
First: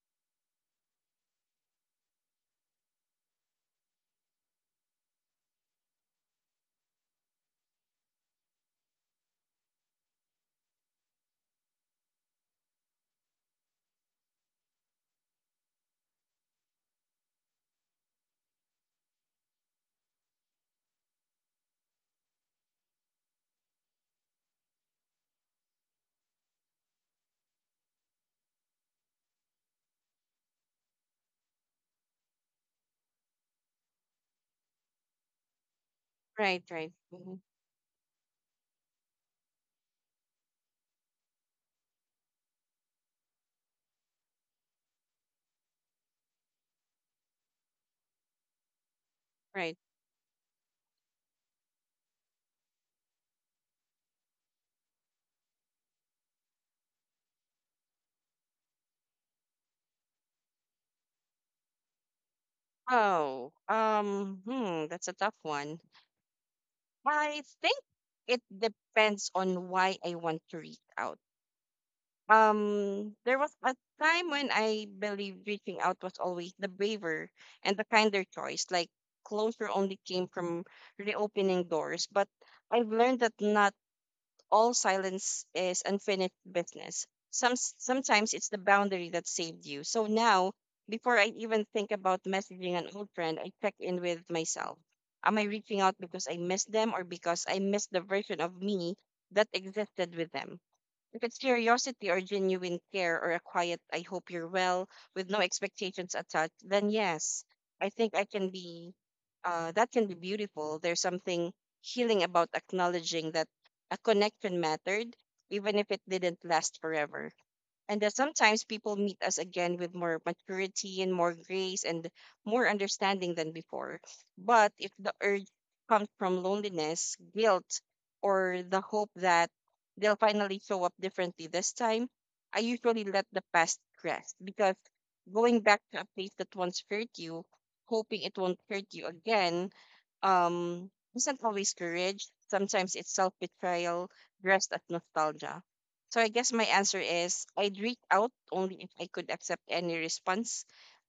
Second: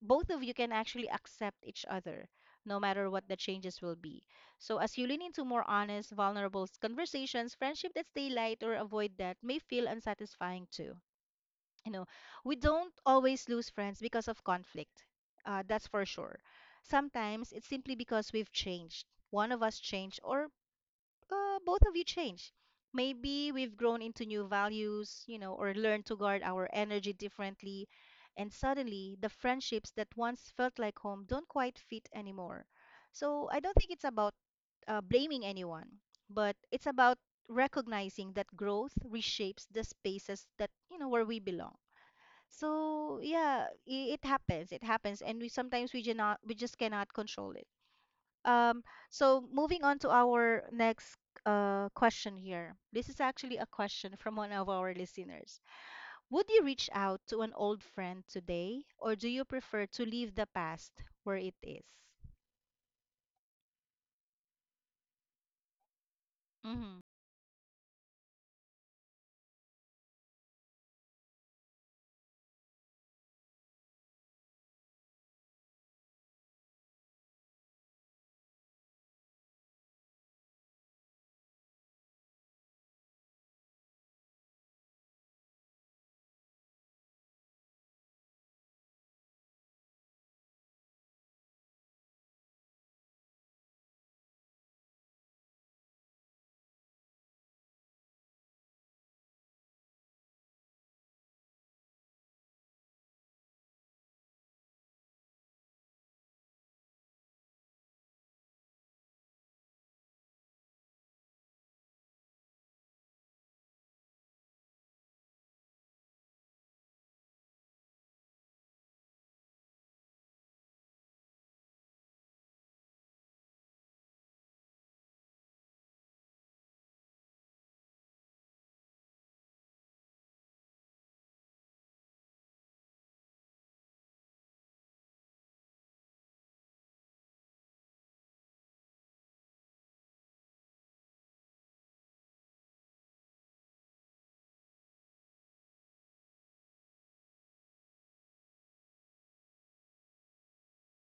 both of you can actually accept each other no matter what the changes will be. So as you lean into more honest, vulnerable conversations, friendship that stay light or avoid that may feel unsatisfying too. You know, we don't always lose friends because of conflict, that's for sure. Sometimes it's simply because we've changed, one of us changed or both of you changed. Maybe we've grown into new values, you know, or learned to guard our energy differently, and suddenly the friendships that once felt like home don't quite fit anymore. So I don't think it's about blaming anyone, but Right, it's right, about mm-hmm. recognizing that growth reshapes the spaces, that you know, where we belong. So yeah, it happens. It happens, and we sometimes we cannot we just cannot control it. Um, so Right. moving on to our next question here. This is actually a question from one of our listeners. Would you reach out to an old friend today, or do you prefer to leave the past where it is? Oh, hmm, that's a tough one. Mm-hmm. I think it depends on why I want to reach out. There was a time when I believed reaching out was always the braver and the kinder choice. Like closure only came from reopening doors, but I've learned that not all silence is unfinished business. Sometimes it's the boundary that saved you. So now, before I even think about messaging an old friend, I check in with myself. Am I reaching out because I miss them, or because I miss the version of me that existed with them? If it's curiosity or genuine care or a quiet "I hope you're well," with no expectations attached, then yes, I think that can be beautiful. There's something healing about acknowledging that a connection mattered, even if it didn't last forever, and that sometimes people meet us again with more maturity and more grace and more understanding than before. But if the urge comes from loneliness, guilt, or the hope that they'll finally show up differently this time, I usually let the past rest, because going back to a place that once hurt you, hoping it won't hurt you again, um, isn't always courage. Sometimes it's self betrayal dressed as nostalgia. So I guess my answer is I'd reach out only if I could accept any response,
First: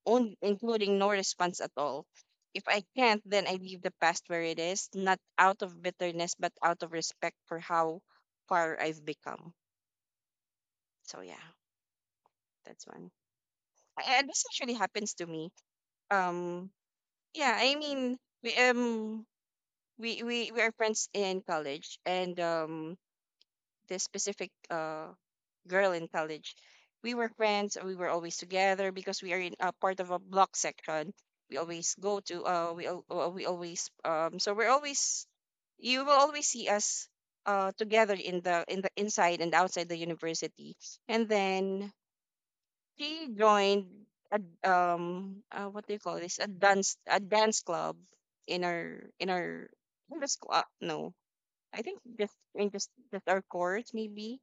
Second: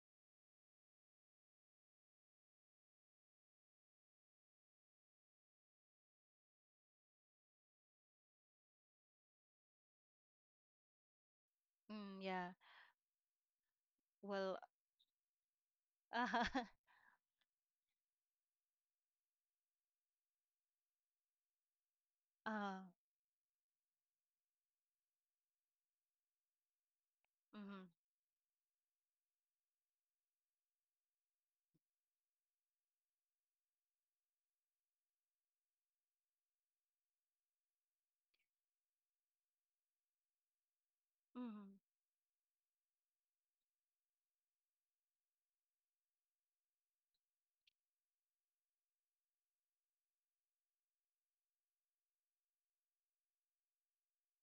including no response at all. If I can't, then I leave the past where it is, not out of bitterness, but out of respect for how far I've become. So yeah, Mm, yeah. that's one. And this Well, actually happens to me. uh, Um, yeah, I mean, we, um, we are friends in college, and uh, this specific girl in college, we were friends, mm-hmm, we were always together because we are in a part of a block section. We always go to we al- we always so we're always, you will always see us together in the inside and outside the university. And then mm-hmm, she joined a what do you call this, a dance club in our in our in the school. No, I think just, I mean, just our course, maybe.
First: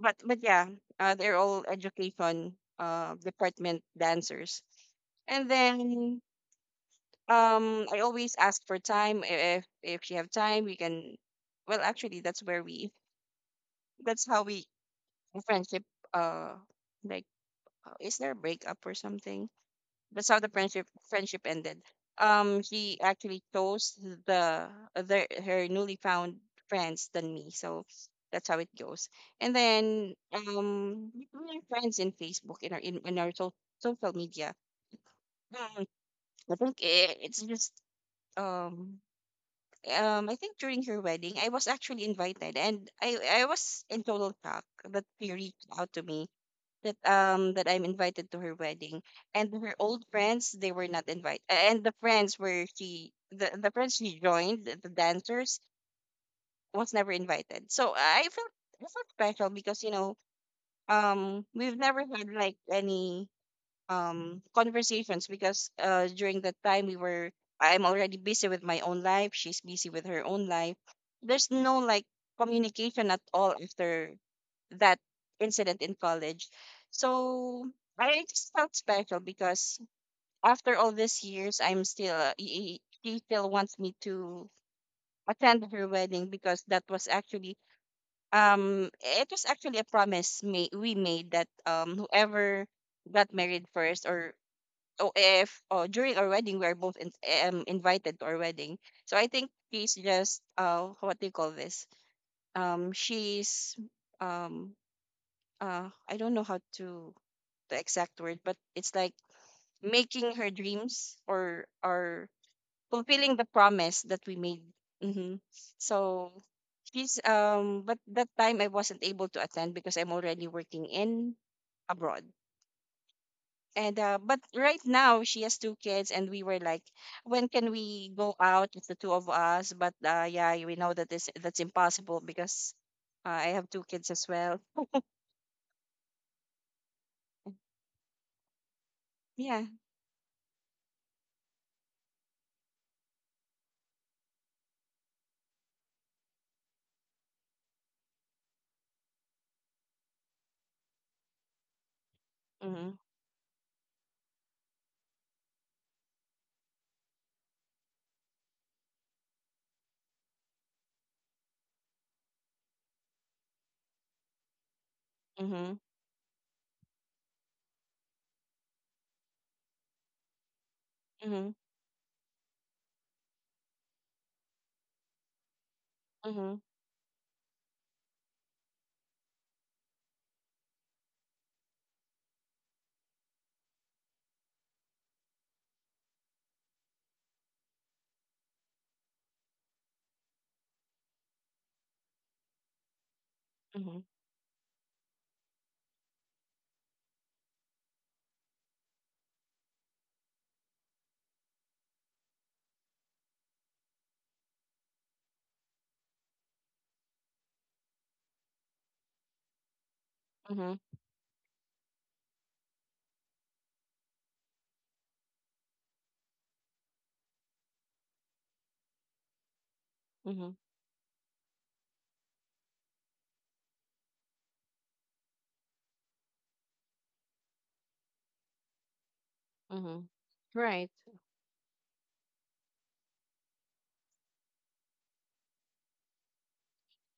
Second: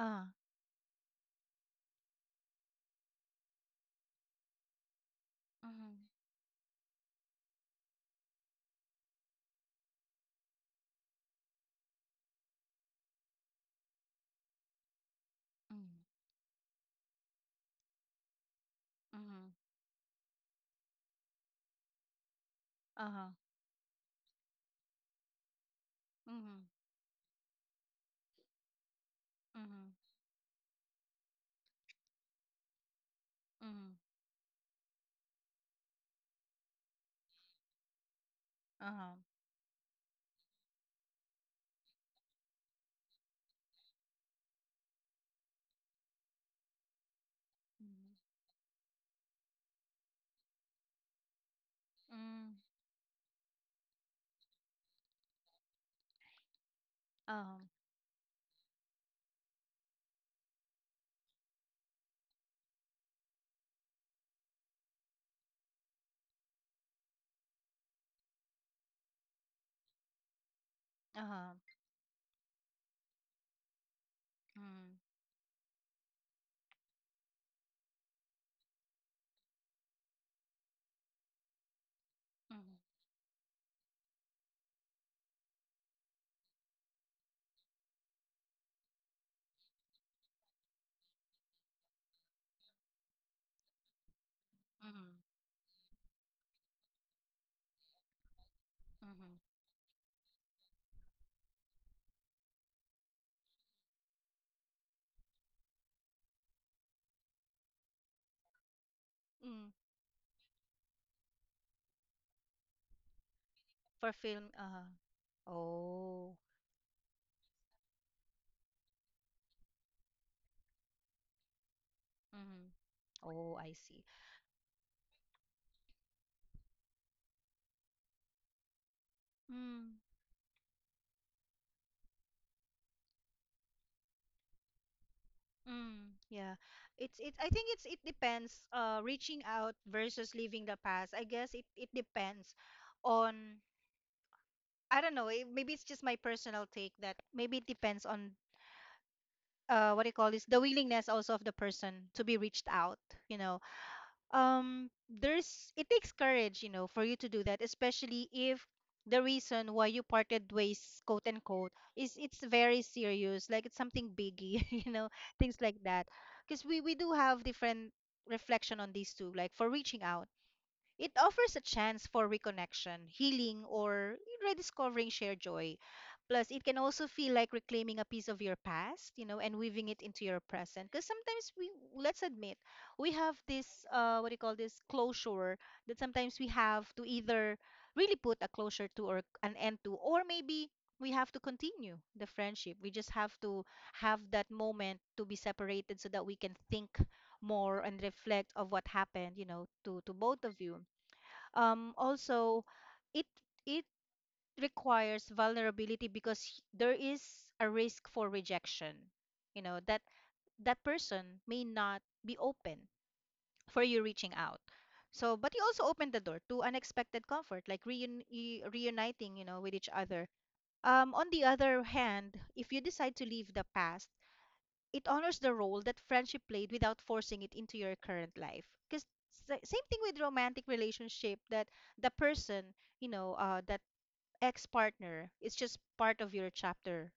But yeah, they're all education department dancers. And mm-hmm, then I always ask for time, if you have time we can, well actually that's where we, that's how we friendship, uh like, is there a breakup or mm-hmm, something? That's how the friendship ended. He uh-huh, actually chose the other, her newly found mm-hmm, friends, than me, so that's how it goes. And mm-hmm, then we are friends in Facebook in our in our so, mm-hmm, social media. Um, I think it's just um uh-huh. um, I think during her wedding I was actually invited, and I was in total shock that she reached out to me, that that I'm Mm. invited to her wedding, and her old friends they were not invited, and the friends Mm. where she the friends she joined, the dancers, was never Uh-huh. invited. So I felt, I felt special, because you know we've never had like any conversations, because during that time we were, I'm already busy with my own life. She's busy with her own life. There's Uh-huh. no like communication at all after that Mm. incident in college. So I just felt special because after all these years, I'm still, Mm. He still wants me to attend her wedding, because that was actually, it was actually a promise we made that whoever got married first, or oh, Mm. if oh, during our wedding, we are both in, invited to our wedding. So I Mm. think she's just, what do you call this? Um, she's, um, I don't know how to the exact word, but it's like Mm. making her dreams, or fulfilling the promise For that we film, made. uh-huh. Hmm. So Oh. she's but that time I wasn't able to attend because I'm already working in abroad. Mm. Oh, I And see. But right now she has two kids, and we were like, when can we go out, just the two of us? But Mm. Yeah, we know that this, that's impossible because I have two kids as well. Mm. Yeah. It's it I think it depends, reaching Yeah. out versus leaving the past. I guess it depends on, I don't know, it, maybe it's just my personal take that maybe it depends on what do you call this, the willingness also of the person to be reached Mm-hmm. out, you know. There's, it takes courage, you know, for you to do that, especially if the reason why you parted ways, quote unquote, is, it's very serious, like it's something biggie, you know, things Mm-hmm. like that. Because we do have different reflection on these two. Like, for reaching out, it Mm-hmm. offers a chance for reconnection, healing, or rediscovering shared joy. Plus, Mm-hmm. it can also feel like reclaiming a piece of your past, you know, and weaving it into your present. Because sometimes we, let's admit, we have this, what do you call this, closure, that sometimes we have to either really put a closure to or an end to, or maybe we have to continue the friendship. We just have to Mm-hmm. have that moment to be separated so that we can think more and reflect of what happened, you know, to both of you. Also, it it requires vulnerability, because there is a risk for rejection, you know, that Mm-hmm. that person may not be open for you reaching out. So but you also open the door to unexpected comfort, like reuniting, you know, with each other. On the other hand, if you decide to leave the past, it honors the role that friendship played without forcing it into your current life. Because same Mm-hmm. thing with romantic Right. relationship, that the person, that ex partner is just part of your chapter,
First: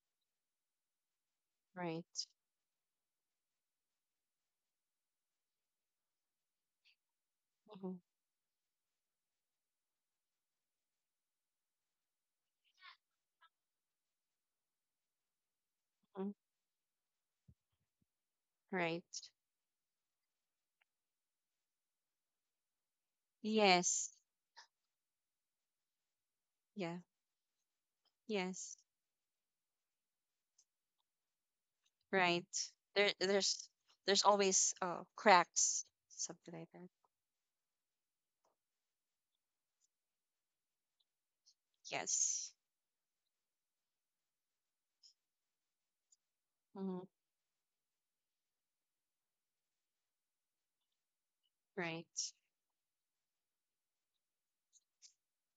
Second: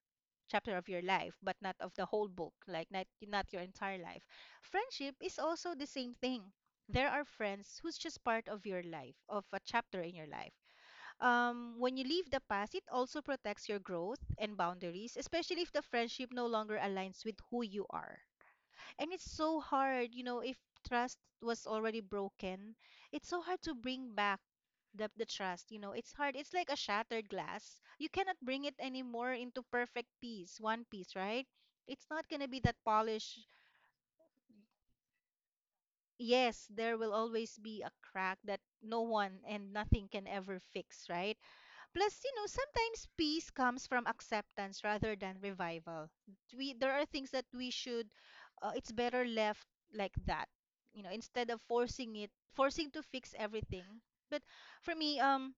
chapter of your life but not of the Right. whole book, like not, not your entire life. Friendship is also the same thing. There are friends Mhm, who's just part of your life, of a chapter in your life. When you leave the past, it also protects your growth and boundaries, especially if the friendship mhm, no longer aligns with who you are. right. And it's so hard, you know, if trust was already broken, it's so hard to Yes. bring back the trust, you know. It's hard. It's like a Yeah. shattered glass. You cannot bring it Yes. anymore into perfect piece, one piece, right? It's not Right. gonna be that There. polished. There's. There's always cracks. Something Yes, like that. there will always be a crack that no one and nothing can ever fix, right? Plus, you know, Yes. sometimes peace comes from acceptance rather than revival. We There Hmm. are things that we should, it's better left like that. You know, instead of forcing Right. it, forcing to fix everything. But for me,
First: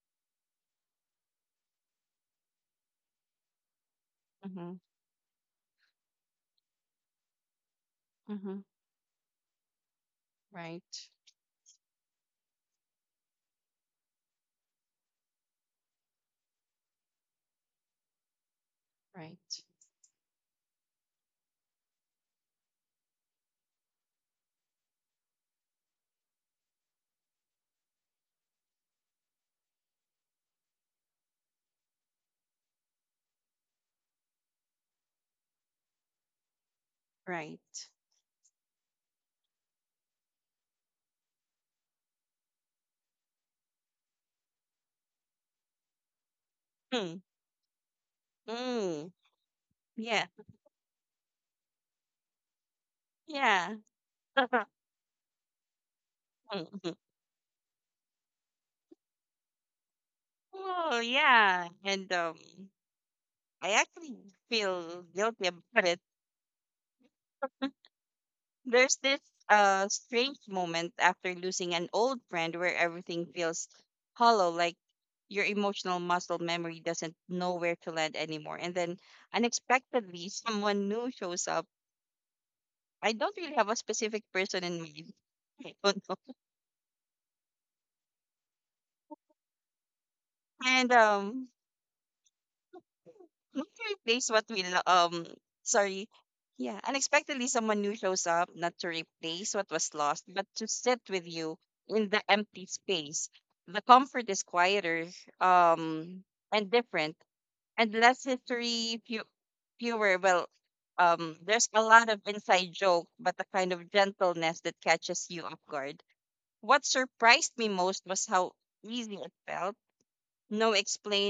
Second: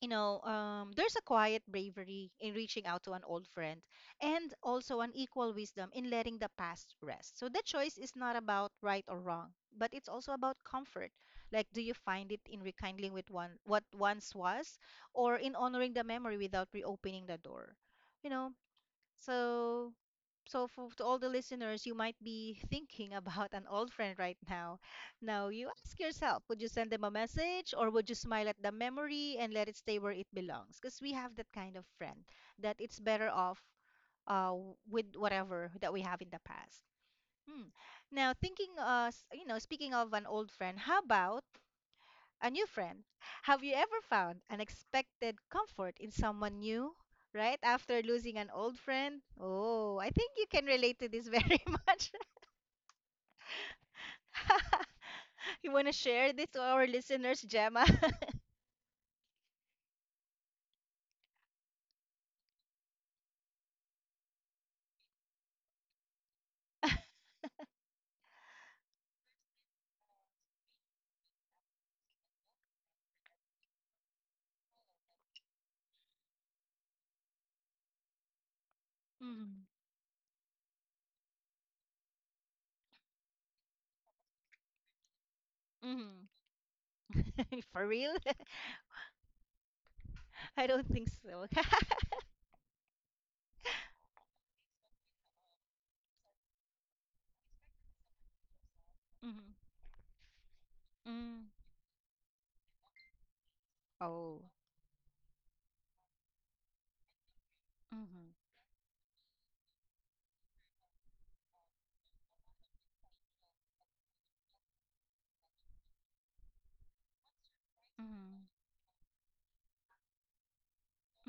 you know, there's a quiet bravery in reaching out to an old friend, and Mm-hmm. also an equal wisdom in letting the past rest. So that choice is not Mm-hmm. about right or wrong, but it's also about Right. comfort. Like, do you find it in rekindling with one what once was, or in honoring the memory without reopening the door? You know, Right. so, so for to all the listeners, you might be thinking about an old friend right now. Now, you ask yourself, would you send them a message, or would you smile at the memory and let it stay where it belongs? Because we have that kind of friend that it's better off, with whatever that we have in the past. Hmm. Right. Now, thinking, you know, speaking of an old friend, how about a new friend. Have you ever found unexpected comfort in someone new, Mm. right? After losing an old Mm. friend? Oh, I Yeah. think you can relate to this very much. Yeah. You want to share this to our Mhm. listeners, Gemma? Oh yeah. And I actually feel guilty about it. There's this strange moment after losing an old friend where everything feels hollow, like your emotional muscle memory doesn't know where to land anymore. And then unexpectedly, someone new shows up. I don't really have a specific person in mind. I don't know. Mm-hmm. For real? I don't And think so. Not to replace what we sorry, yeah, unexpectedly someone new shows up, not to replace Hmm. what was lost, but to sit with Mm. you in the empty space. The comfort is Oh. quieter, um and different, and less Mm-hmm. history, fewer, there's a lot of inside joke, but the kind of gentleness that catches you off guard. What surprised me most was Mm-hmm. how easy it felt. No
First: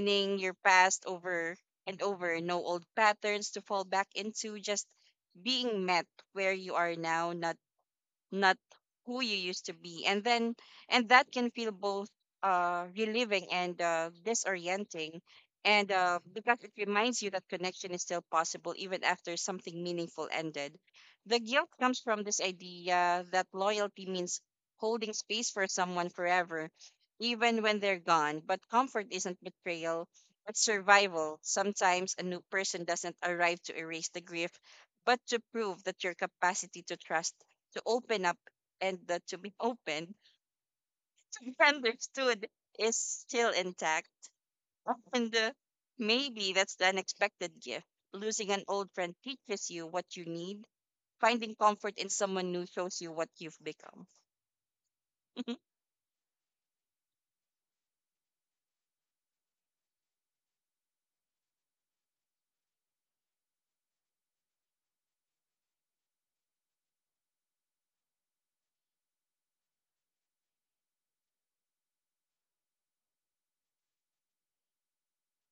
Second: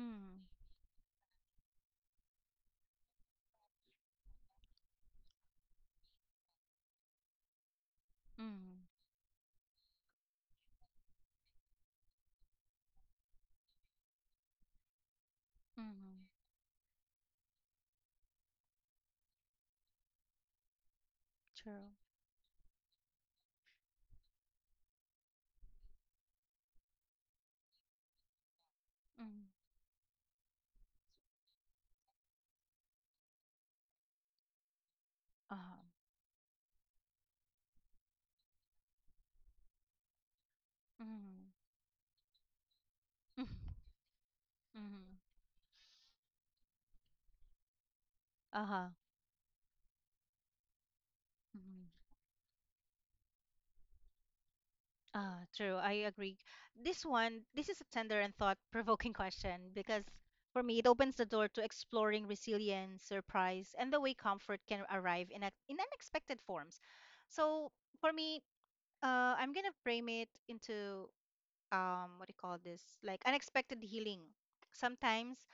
Mm-hmm. your past over and over. No old patterns to fall back into. Just being met where you are now, not not Mm-hmm. who you used to be. And then, and that can feel both relieving and disorienting, and Mm-hmm. because it reminds you that connection is still possible even after something meaningful ended. The guilt True. comes from this idea that loyalty means holding space for someone forever, even when they're gone. But comfort isn't Mm-hmm. betrayal but survival. Sometimes a new person doesn't arrive to erase the grief, but to Uh-huh. prove that your capacity to trust, to open up, and to be open, Mm-hmm. to be understood, is still intact. Mm-hmm. And maybe that's the unexpected gift. Losing an Uh-huh. old friend teaches you what you need. Finding comfort in someone new shows you what you've become. Ah, true. I agree. This one, this is a tender and thought-provoking question, because for me, it opens the door to exploring resilience, surprise, and the way comfort can arrive in a, in unexpected forms. So for me, I'm gonna frame it into what do you call this, like, unexpected healing. Sometimes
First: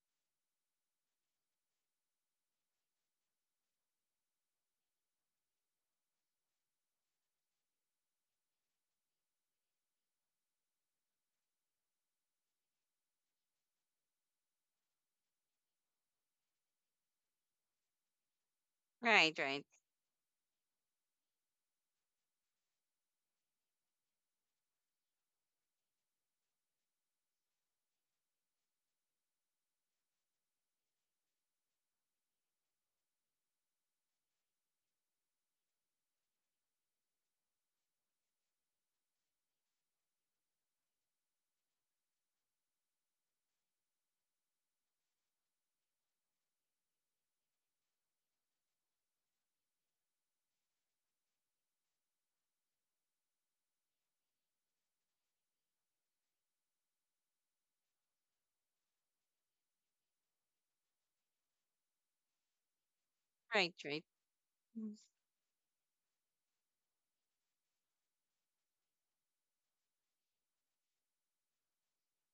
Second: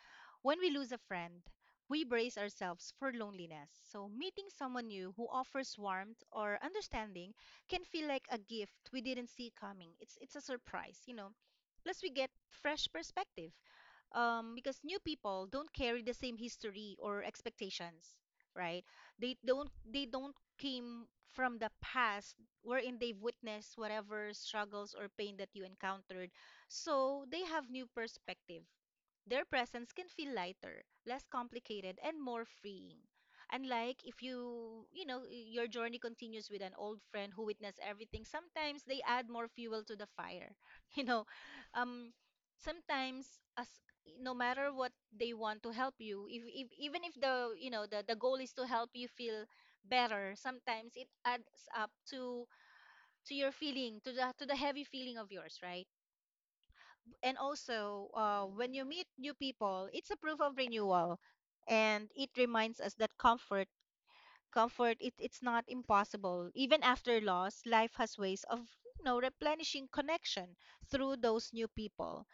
when we lose a friend, we brace ourselves for loneliness, so meeting someone new who offers warmth or understanding can feel like a gift we didn't see coming. It's a surprise, plus we get fresh perspective, because new people don't carry the same history or expectations, right? they Right, right, don't they don't came from the past, wherein they've witnessed whatever struggles or pain that you encountered. So they have new perspective. Their presence can feel lighter, less complicated, and more freeing. Unlike if you, you know, your journey continues with an old friend who witnessed everything, sometimes they add more fuel to the fire. You know, um, sometimes, as, no matter what, they want to help you, if even if the, the goal is to help you feel better, sometimes it adds up to your feeling, to the heavy feeling of yours, right? And also, when you meet new people, it's a proof of renewal, and it reminds us that comfort, right, right. Mm. comfort, it's not impossible. Even after loss, life has ways of, replenishing connection through those new people.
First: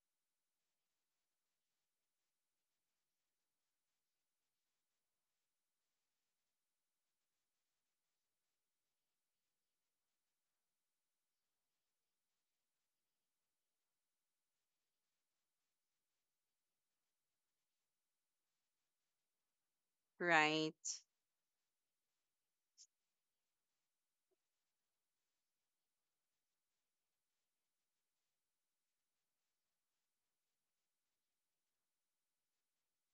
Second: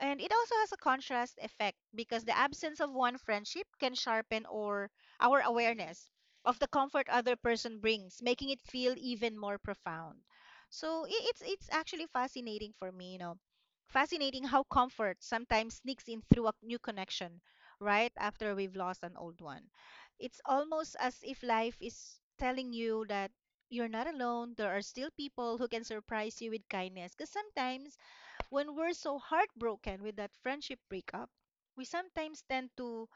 And it also has a contrast effect because the absence of one friendship can sharpen or our awareness of the comfort other person brings, making it feel even more profound. So it's actually fascinating for me, Fascinating how comfort sometimes sneaks in through a new connection right after we've lost an old one. It's Right. almost as if life is telling you that you're not alone. There are still people who can surprise you with kindness. Because sometimes when we're so heartbroken with that friendship breakup, we sometimes tend to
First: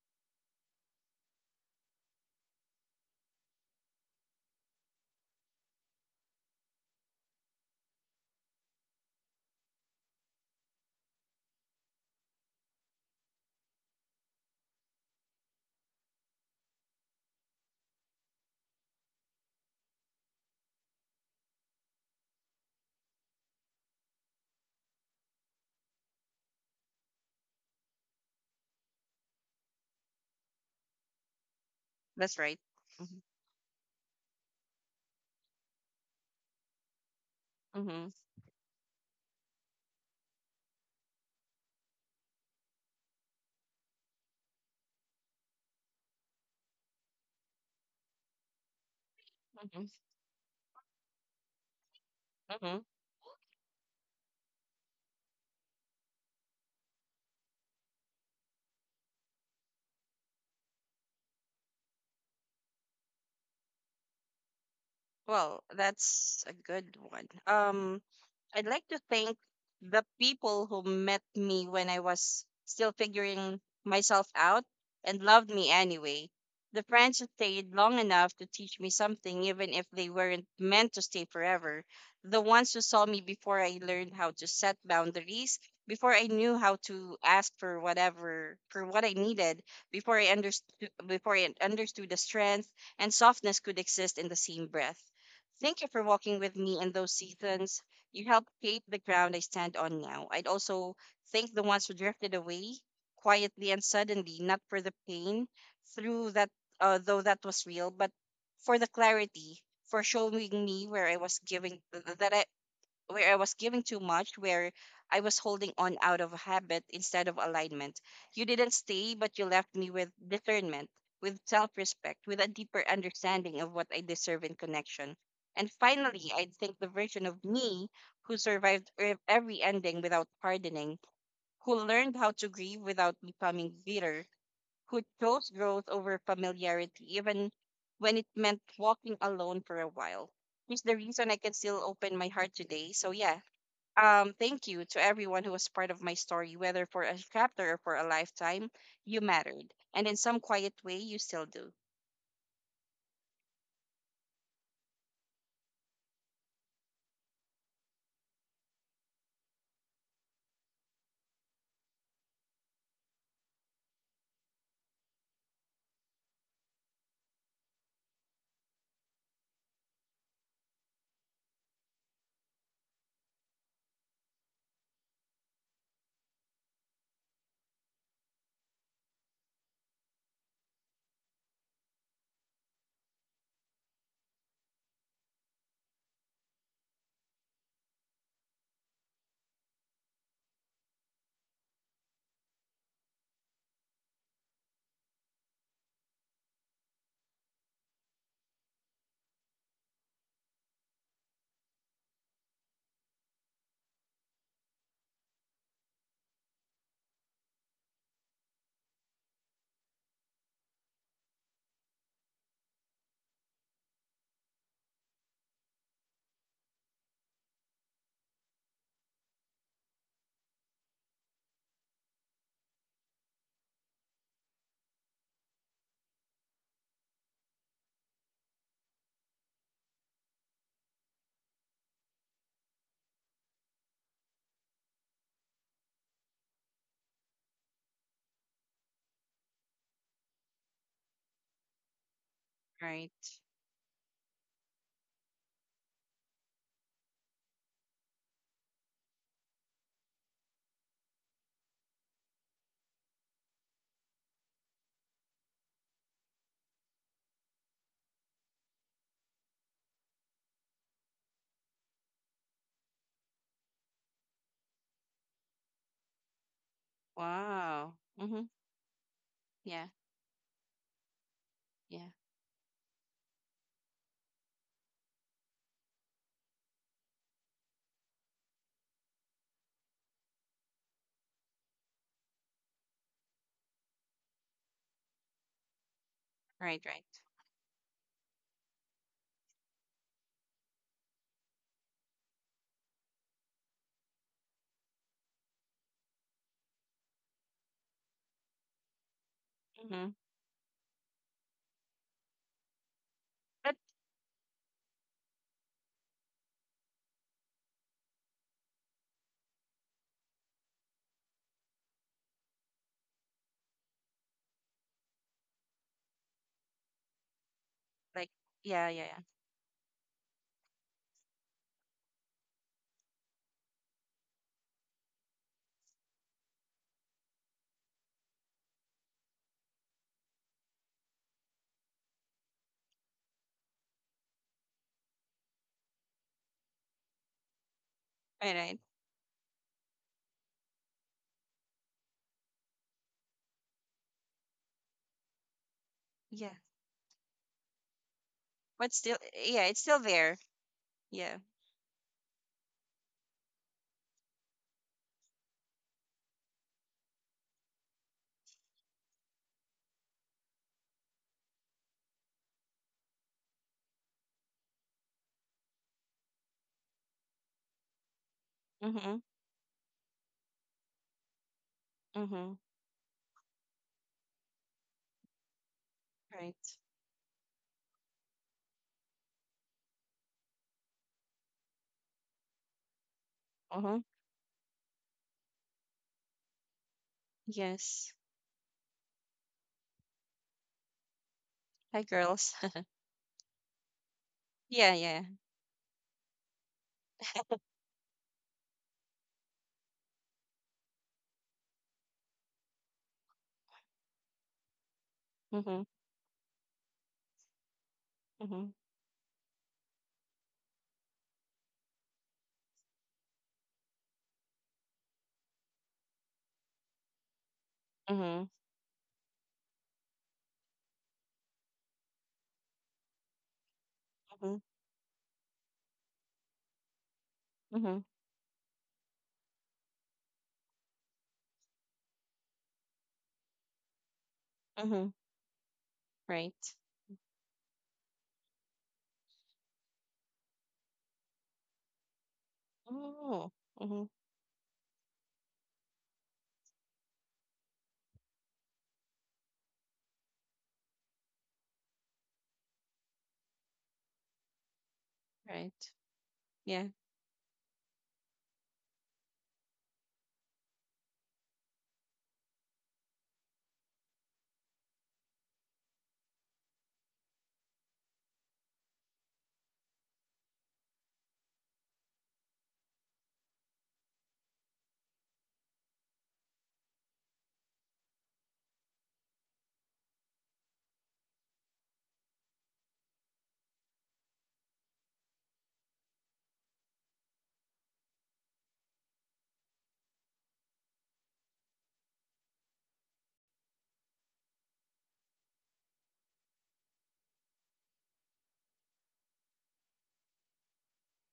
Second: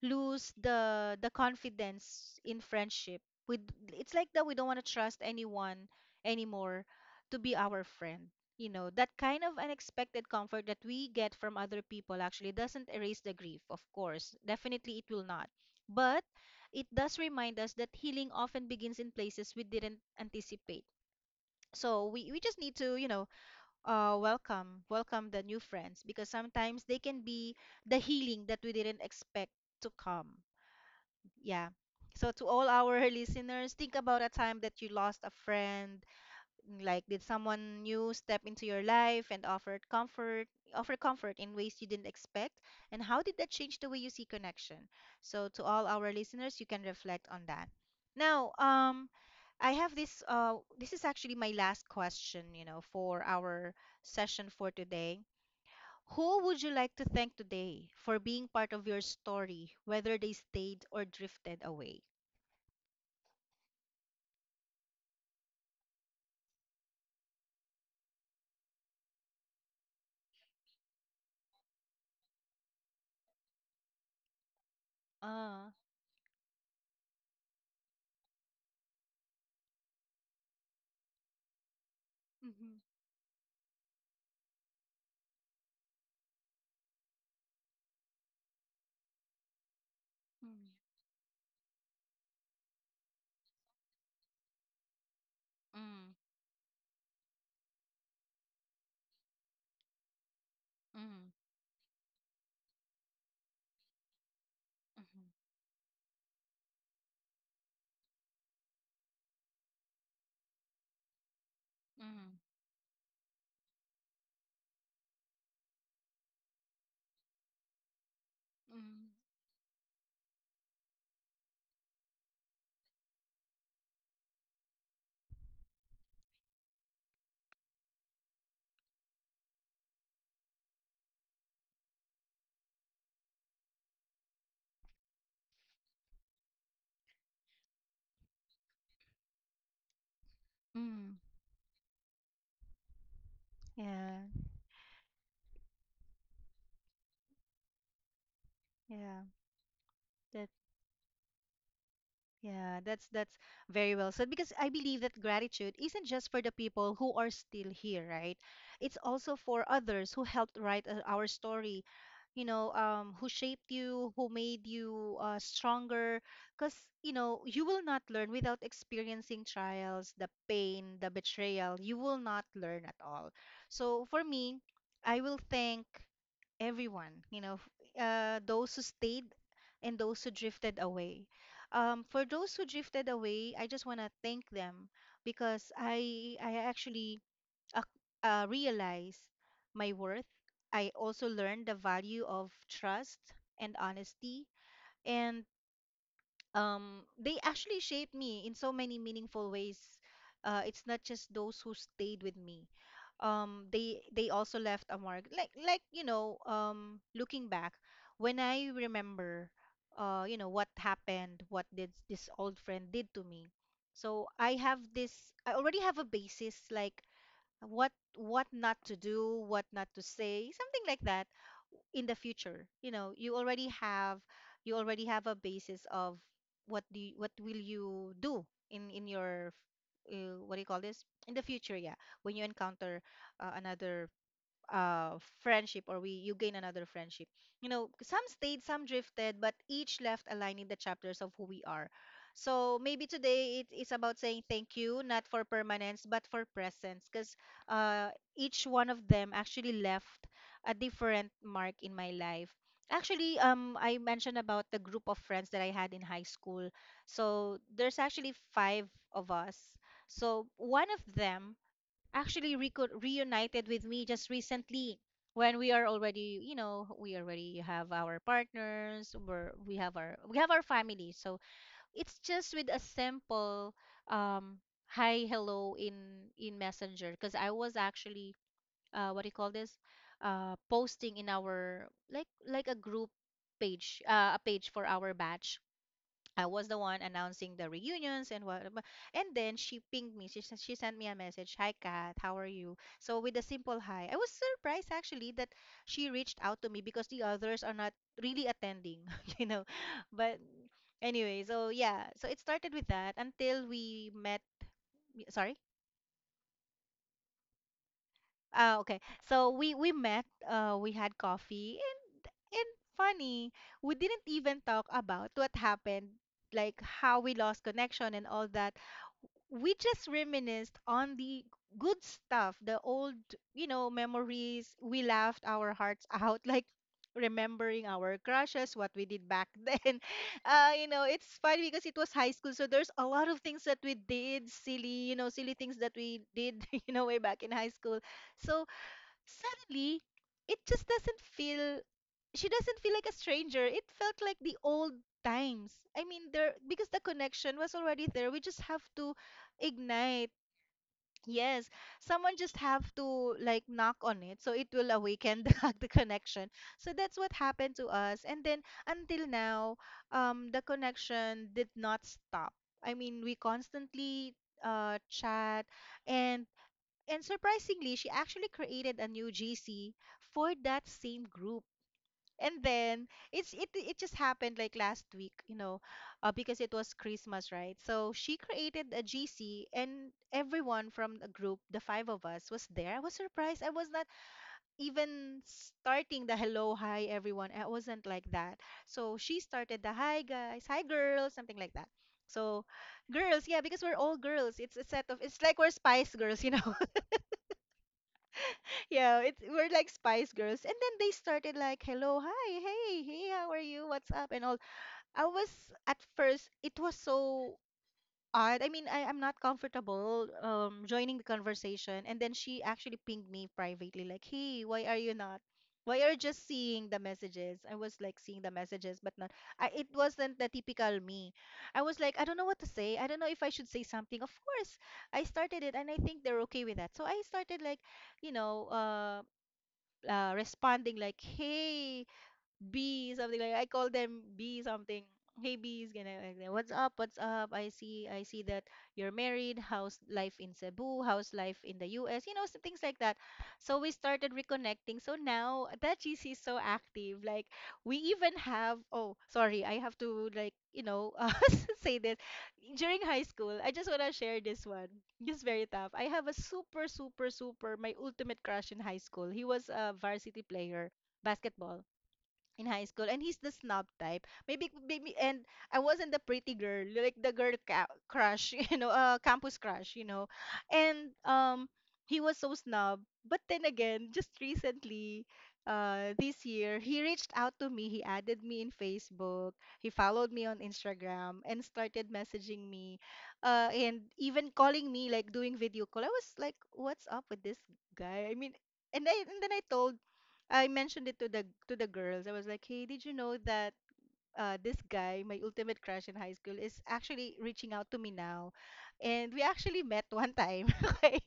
lose the confidence in friendship. It's like that we don't want to trust anyone anymore to be our friend. That kind of unexpected comfort that we get from other people actually doesn't erase the grief, of course. Definitely it will not. But it does remind us that healing often begins in places we didn't anticipate. So we just need to, welcome the new friends, because sometimes they can be the healing that we didn't expect to come. Yeah. So That's to right. all our listeners, think about a time that you lost a friend. Like, did someone Mm-hmm. new step into your life and offered comfort, offer comfort in ways you didn't expect? And how did that change the way you see connection? So, to all our listeners, you can reflect on that. Now, I have Mm-hmm. this, this is actually my last question, Mm-hmm. For our session for today. Who would you like to thank today for being part of your story, whether they stayed or drifted away? Well, that's a good one. I'd like to thank the people who met me when I was still figuring myself out and loved me Ah. anyway. The friends who stayed long enough to teach me something, even if they weren't meant to stay forever. The ones Mm-hmm. who saw me before I learned how to set boundaries, before I knew how to ask for what I needed, before I Mm, understood, before I understood the strength and softness could exist in the same breath. Thank you for walking with me in those seasons. You helped shape the ground I stand on now. I'd also mm, mm, thank the ones who drifted away quietly and suddenly, not for the pain, through that, though that was real, but for the clarity, for showing me where I was giving th- that mm. I where I was giving too much, where I was holding on out of habit instead of alignment. You didn't Mm, stay, but you left me with discernment, with self respect, with a deeper understanding of what I deserve in connection. And finally, I think the version of me who survived every ending without pardoning, who learned how to grieve without becoming bitter, who chose growth over familiarity, even when it meant walking alone for a while is the mm, reason I can still open my heart today. So yeah, yeah, thank you to everyone who was part of my story, whether for a chapter or for a lifetime. You yeah, mattered. And in some that quiet way, you still do. Yeah, that's very well said, because I believe that gratitude isn't just for the people who are still here, right? It's also for others who helped write our story, who shaped you, who made you stronger. Because, you will not learn without experiencing trials, the pain, the betrayal. You will not learn at all. So for me, I will thank everyone, those who stayed and those who drifted away. For those who drifted away, I just want to thank them, because I actually uh, realized my worth. I also learned the value of trust and honesty, and they actually shaped me in so many meaningful ways. It's not just those who stayed with me. They also left a mark. Like you know, looking back, when I remember, you know what happened, what did this old friend did to me. So I have this. I already have a basis, like what not to do, what not to say, something like that in the future. You know, you already have a basis of what will you do in your what do you call this in the future? Yeah, when you encounter another uh friendship, or we you gain another friendship. You know, some stayed, some drifted, but each left aligning the chapters of who we are. So maybe Right. today it is about saying thank you not for permanence but for presence, because uh each one of them actually left a different mark in my life. Actually, I mentioned about the group of friends that I had in high school. So there's actually 5 of us. So one of them actually reunited with me just recently, when we are already, you know, we already have Wow. our Mm-hmm. partners, Yeah. We have our family. So Yeah. it's just with a simple um hi, hello in Messenger, because I was actually what do you call this, posting in our, like a group page, a page for our batch. I was the Right. one Right. announcing the reunions and what, and then she pinged me. She she sent me a message. Hi, Kat. How are you? So with a simple hi, I was surprised actually that she reached out to me because the others are not really attending, you know. Mm-hmm. But anyway, so yeah, so it started with that until But, we met. Sorry. Okay. So we met, we had coffee, and funny, we didn't even talk about what happened, like how we lost connection and like, all that. yeah. Yeah. Yeah. We just reminisced on the good stuff, the old, you know, memories. We laughed our hearts out, like remembering our crushes, what we did back then. You know, it's funny because it was high school, so there's a lot of things that we did, silly, you know, silly things that we did, you know, way back in high school. Right. So Right. suddenly, it just doesn't feel, she doesn't feel like a stranger. It felt like the old times. I mean, Yeah. there, because the connection was already there. We just have But to still, yeah, it's still ignite. there. Yeah. Yes, someone just have to, like, knock on it so it will awaken the connection. So that's what happened to us. And then until now, the connection did not stop. I mean, we constantly chat and surprisingly, she actually created a Mm-hmm. new GC for that same group. Mm-hmm. And then it just happened like last week, you know, because Right. it was Christmas, right? So she created a GC, and everyone from the group, the 5 of us, was there. I was surprised. I was Uh-huh. not even starting the hello, hi, everyone. I wasn't Yes. like that. So she started the hi guys, hi girls, something like that. Hi, girls. So girls, yeah, because we're all girls. It's a yeah. set of, Yeah. it's like we're Spice Girls, you know. Yeah, it's we're like Spice Girls. And then they started like, "Hello, hi, hey, hey, how are you? What's up?" and all. I was, Mm-hmm. at first it was so odd. Mm-hmm. I mean, I'm not comfortable joining the conversation. And then she actually pinged me privately like, "Hey, why are you not? Why are you just seeing the messages?" I was like seeing Mm-hmm. the messages, but not. I, it wasn't the typical me. I was like, I don't know what to say. I don't know if I should say something. Of Mm-hmm. course, I started it, and I think they're okay with that. So I started like, Mm-hmm. you know, responding like, "Hey, B," something like, I call them B something. Mm-hmm. Hey B's gonna like that. Right. What's up? What's up? I see that you're married. How's life in Cebu? How's life in the US? You know, some things like that. Oh. So we Mm-hmm. started reconnecting. So now that GC is so active. Like, we even have, oh sorry, I have to, like, you know, say this. During high school, I just wanna share this one. It's very Right. tough. I have a Yeah. super, super, super, my ultimate crush in high school. He was a varsity player, basketball in high school, and he's the snob type, maybe, and I wasn't the pretty girl, like the girl, crush you know, campus crush, you know. And he was so snob. But then again, just recently, this year, he reached out to me. He added me in Facebook, he followed me on Instagram, and started messaging me, and even calling me, like doing video call. I was like, what's up with this guy? I mean, I, and then I told I mentioned it to the girls. I was like, "Hey, did you know that this guy, my ultimate crush in high school, is actually reaching out to me now?" And we actually met one time. Okay,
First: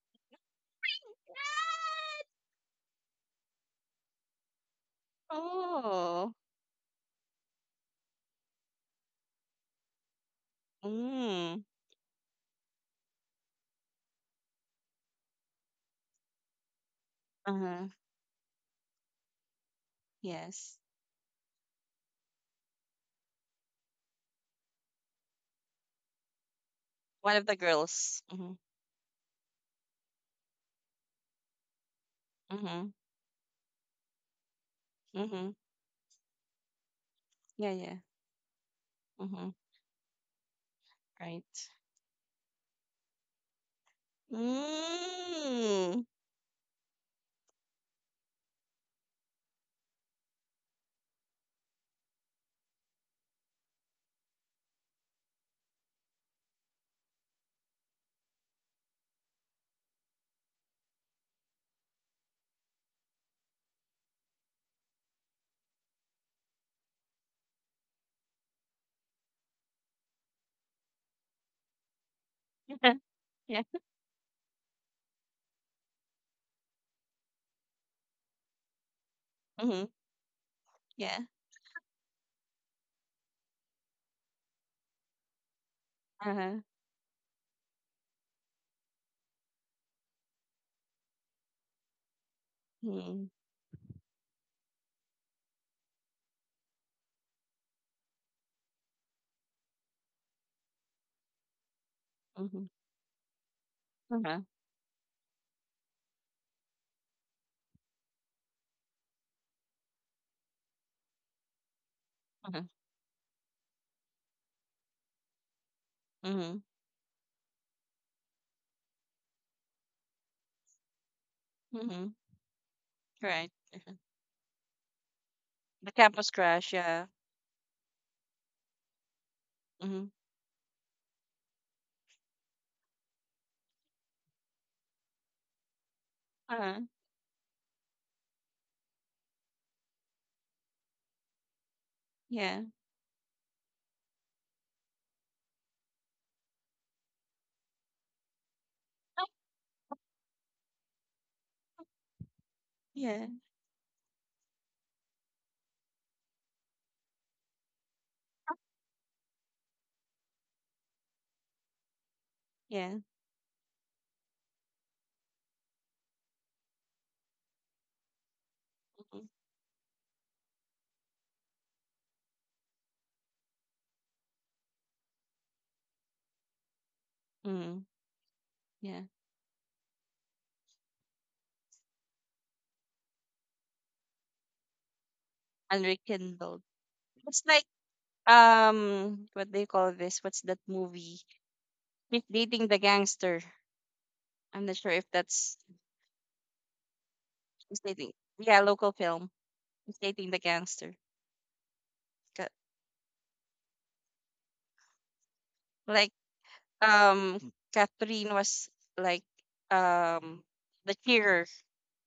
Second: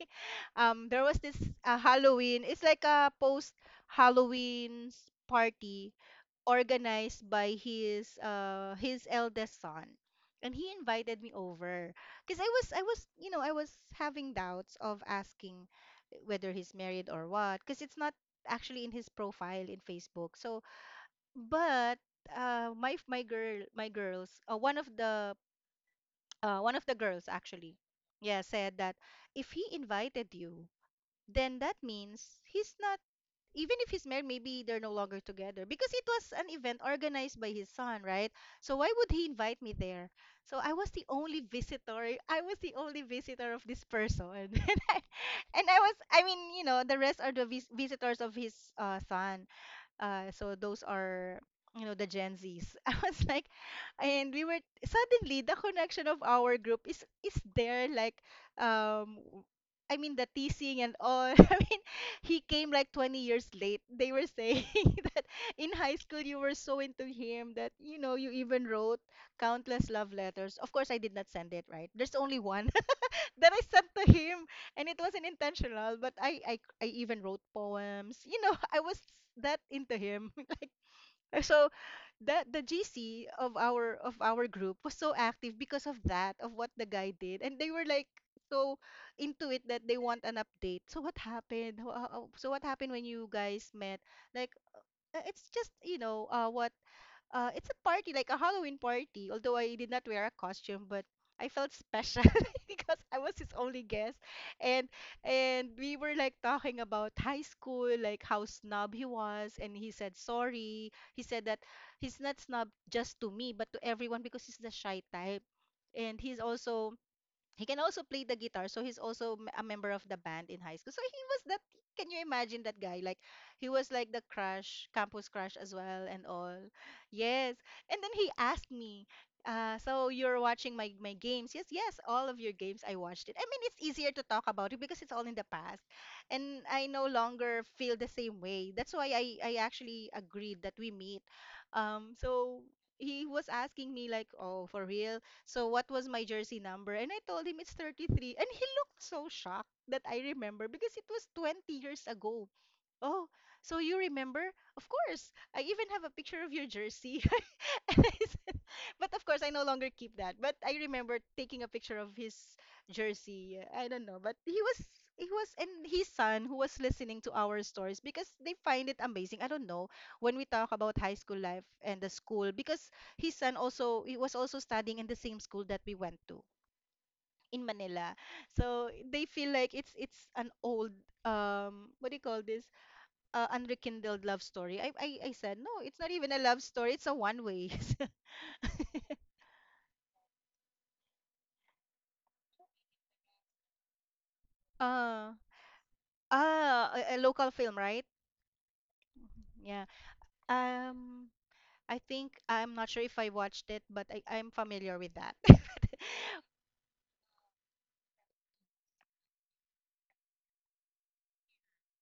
there was this Halloween. It's like a post Halloween party Oh. organized by his eldest son, and he invited me Mm. over because I was having doubts of asking whether he's married or what, because Uh-huh. it's not actually in his profile in Facebook. So, Yes. but my girls, one of the girls One of the actually, girls. yeah, Mm-hmm. said that if he invited you, then that means he's Mm-hmm. not. Even if he's married, maybe they're no longer Mm-hmm. together, because it was an event organized by his Yeah, yeah. son, right? So why would he Mm-hmm. invite me there? So I was the only Right. visitor. I was the only visitor of this person, and I was, Mm. I mean, the rest are the visitors of his son. So those are, the Gen Zs. I was like, and we were suddenly the connection of our group is there. Like, um, w- I mean the teasing and all. I mean, he came like 20 years late. They were saying that in high school, you were so into him that you even wrote countless love letters. Of course, I did not send it, right? There's only one that Yeah. I Yeah. sent to him, and it wasn't intentional. But I even wrote poems. I was that Mm-hmm. into him. Yeah. So that the GC of our group was so active because of that, of Uh-huh. what the guy did, and they were like so into it that they want an update. So what happened? So what happened when Mm-hmm. you guys met? Like, it's just, you know what it's a party, like a Halloween party, although I did not wear a costume, but I felt special Mm-hmm. because I was his only guest. Uh-huh. And and we were like talking about high school, like how snob he was, and he said sorry. He said that he's not Uh-huh. snob just to me, but to everyone because he's the shy type. And he's Mm-hmm. also, he can also play the guitar, so he's also a member of the band in high school, so he was that. Mm-hmm. Can you imagine that guy? Like, Right. he was like the crush campus crush as The well, and campus all. crash, yeah. Yes. And then he asked me, Mm-hmm. "So you're watching my, my games?" Yes, yes, all of your games, I watched it. I mean, it's easier to talk about it because it's all in the past, and Uh-huh. I no longer feel the same way. That's why I actually agreed that we meet. um, Yeah. so he was asking me like, "Oh, for real, so what was my jersey number?" And I told him it's 33. And he looked Oh. so shocked that I remember, because it was 20 years ago. Yeah. Oh, so you remember? Of course. I even have a picture of your jersey. But of course, I no longer keep that. But I remember taking a picture of his Yeah. jersey. I don't know, but he was. And his son, who was listening to our stories because they find it Mm-hmm. amazing, I don't know, when we talk about high school life and the school, because his son, also, he was also studying in the same school that we went to in Mm-hmm. Manila. So Yeah. they feel like it's an old, what do you call this? Unrekindled love story. I said no, it's not even a Unrekindled. love story. It's a It's one like way. What do you call this? What's that movie? She's Dating the Gangster. I'm not sure if uh that's. Ah, a local She's film, right? Dating. Yeah, local film. Yeah. She's Dating the Gangster. Um, I think Ca- I'm not sure if I watched it, but I'm familiar with that. Like um Catherine was like um the cheerer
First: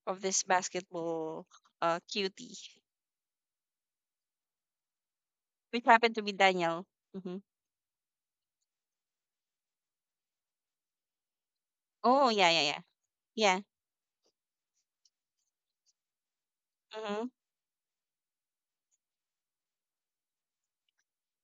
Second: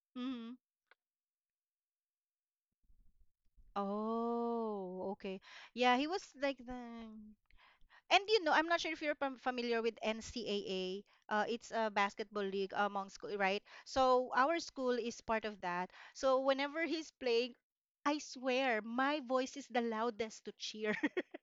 of this Hmm. basketball cutie, Oh, okay. which Yeah, he happened to was be like the. Daniel. Hmm. And I'm not sure if you're familiar with NCAA. It's a Oh basketball yeah, yeah, league yeah, among school, yeah. right? So our school is part of that. So whenever he's Mm-hmm. playing, I swear my voice is the loudest to cheer.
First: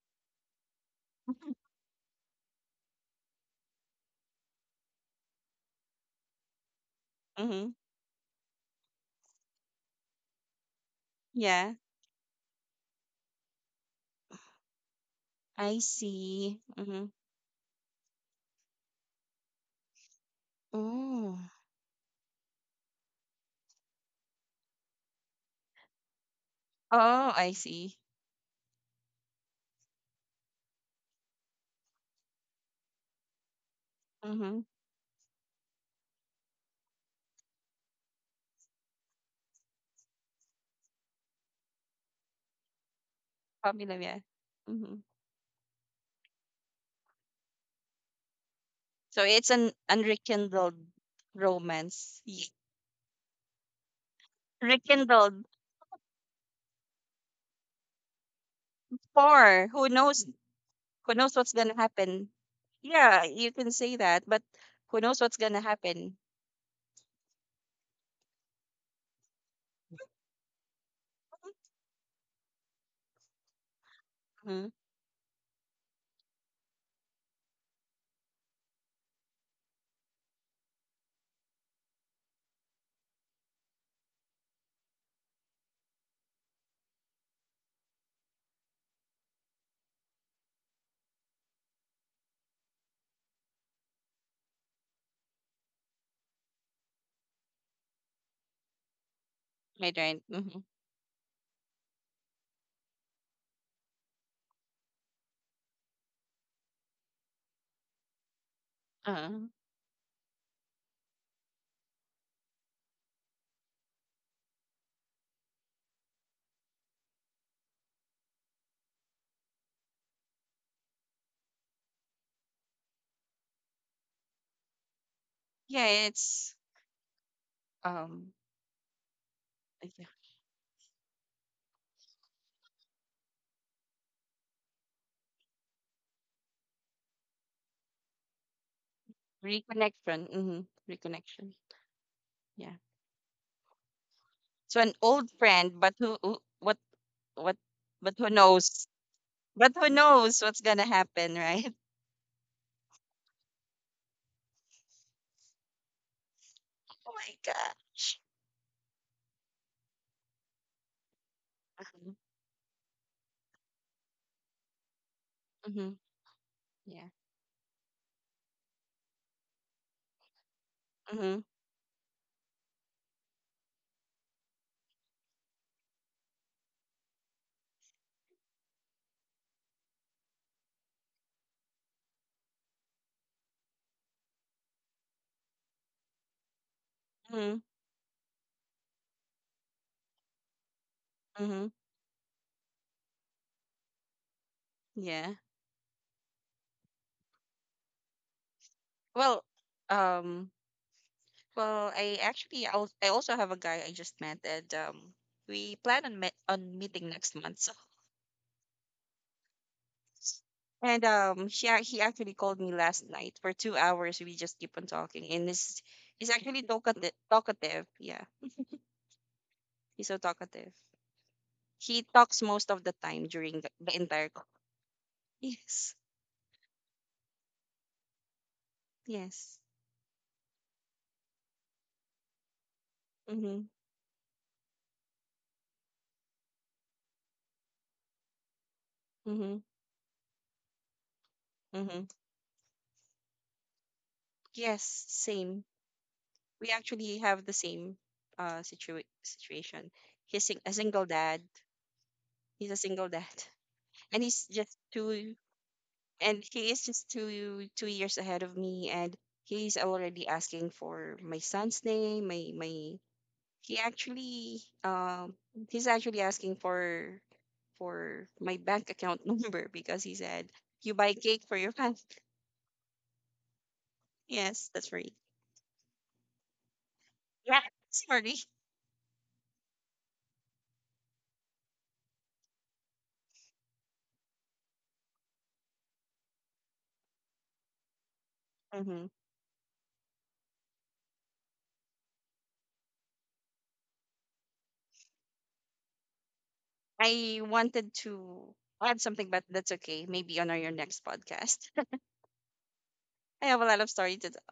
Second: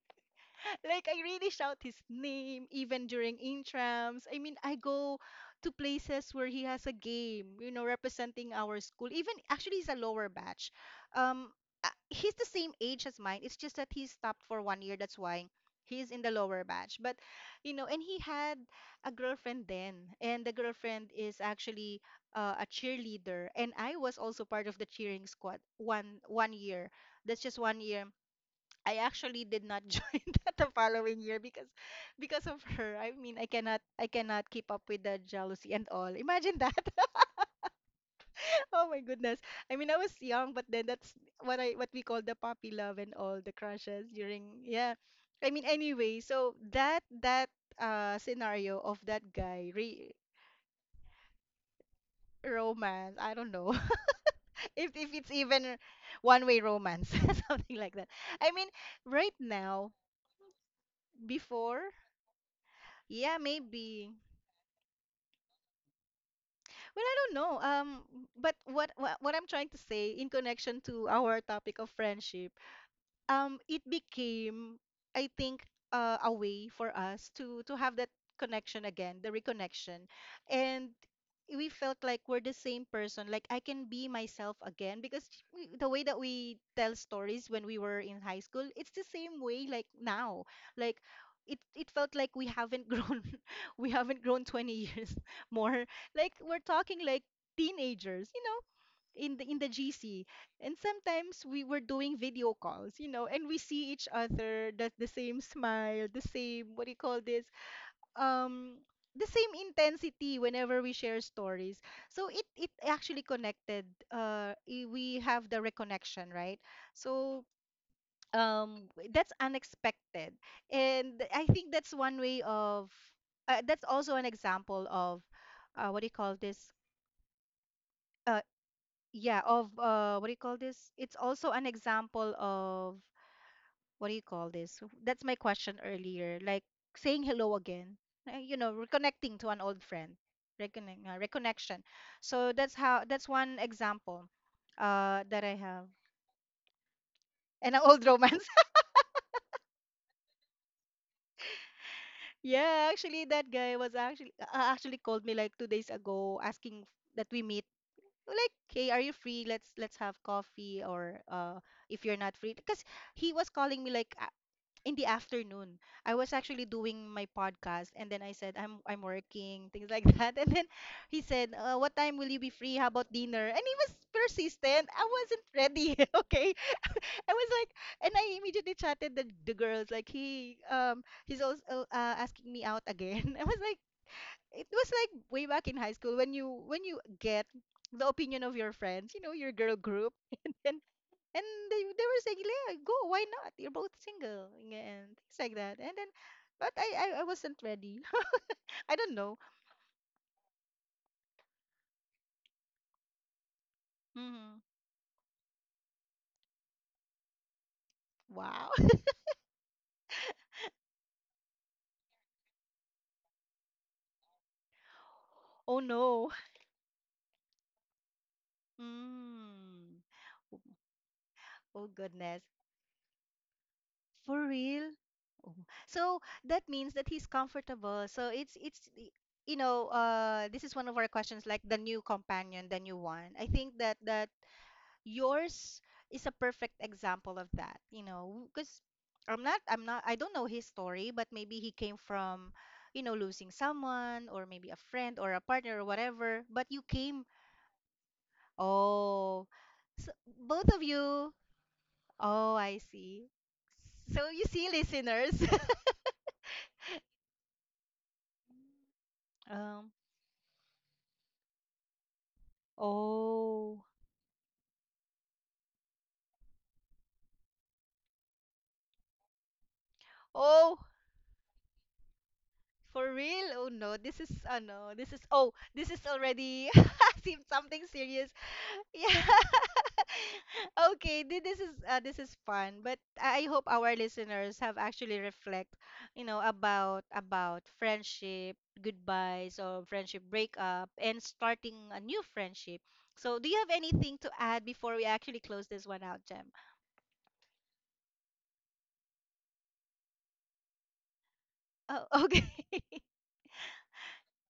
Like, I really shout his name even during intrams. I mean, I go to places where he has a game, Mm-hmm. Representing our school. Even actually, he's a lower batch. Um, Yeah, he's the same age as mine. It's just that he stopped for one year. That's why I he's in the see. lower batch. Mm-hmm. But, you know, and he had a girlfriend then, and the girlfriend is Oh, actually, a cheerleader, and I was also part of the cheering squad one year. oh, That's I just one see. year. I actually did not join that the following year because of her. I mean, I cannot, I cannot Mm-hmm. keep up with the jealousy and all. Imagine that. Oh my goodness. I mean, I was young, but then that's what we call the puppy love, and all the Popular, crushes yeah. during, yeah. Mm-hmm. I mean, anyway, so that scenario of that So it's guy, an re unrekindled romance. Romance, I don't know. If it's Rekindled even one way romance, something like that. I mean, right or who now, knows, who knows what's gonna before, happen. Yeah, yeah, you can say maybe. that, but who knows what's gonna happen. Well, I don't know. But what, what I'm trying to say, in connection to our topic of friendship, it Mm-hmm. became, I think, a way for us to have that connection again, the reconnection. And we felt like we're the same person, like I can be myself again because we, the way that we tell stories when we were in high school, it's the same way, like now. Like it felt like we haven't grown we haven't grown 20 years more. Like, we're talking like teenagers, in the Right, right. GC. Mm-hmm. And sometimes we were doing video calls, you know, and we see each other, the same smile, the same, what do you call this? Um the Uh, same intensity whenever we share stories. So it actually connected. We have the reconnection, right? So, that's unexpected. And I think that's one way of, that's also an example of, what do yeah, you call it's this? um Uh yeah, of, yeah. What do you call this, it's also an example of, what do you call this, that's my question earlier, like, saying hello again, reconnecting to an old friend. Reconnection. Mm-hmm. Reconnection. Reconnection. So Yeah. that's how, that's one example So an old that I friend, have. but what And an old who romance. knows? But who knows what's gonna happen, right? Yeah, actually that guy was actually, actually called me like 2 days ago asking Oh that my we meet. gosh. Like, "Hey, are you free? Let's, let's have coffee, or, if Mm-hmm. you're not free," because he was calling me like in the afternoon. Mm-hmm. I was actually Yeah. doing my podcast, and then I said, I'm working," things like that. And then he Mm-hmm. said, "What time will you be free? How about dinner?" And he was persistent. I wasn't ready. Okay, I was like, and I immediately chatted the girls, like, "He, he's also, asking me out again." I was like, it was like way back in high school when you get Mm-hmm. the opinion of your friends, you know, your girl group, and then, and Mm-hmm. They were saying, "Leah, go, why not? You're both single." Yeah, and Yeah. things like that. And then, but I wasn't ready. I don't know. Well, um, well, I actually I also have a guy I just met, Hmm. and we plan on met on meeting next month. So, Wow. and he actually called me last night for 2 hours. We just keep on talking, and Oh this he's no. actually talkative. Talkative, yeah. Mm. He's so Oh talkative. oh, He talks goodness. most of the time during the entire call. For real? Oh. Yes. So that means that he's comfortable. So Yes. This is one of our questions, like the new companion, the new one. I Mm-hmm. think that yours is a perfect example of that, you know, because Mm-hmm. I don't know his story, but maybe he came Mm-hmm. from, losing someone, or maybe a Yes. friend or a Same. partner or whatever, but We you actually came. have the same Oh, situation. so He's sing- both a of single you. dad. Oh, He's a I single see. dad, and So, you see, listeners, he is just two years ahead of me, and he's um already asking for my son's name. My he oh, actually He's actually asking for my bank account number because he said oh, you buy cake for your family. for real? Oh no, this is, Yes, that's no, right. this is, oh, this is already seems Yeah, something serious. sorry. Yeah. Okay, this is fun, but I hope our listeners have actually reflect, about friendship Mm-hmm. goodbyes, or friendship breakup, and starting a new friendship. So, do you have anything to add before we actually close this one out, Jem? I wanted to add something, but that's okay. Maybe on our your next podcast. Oh, okay. I have a lot of story to tell.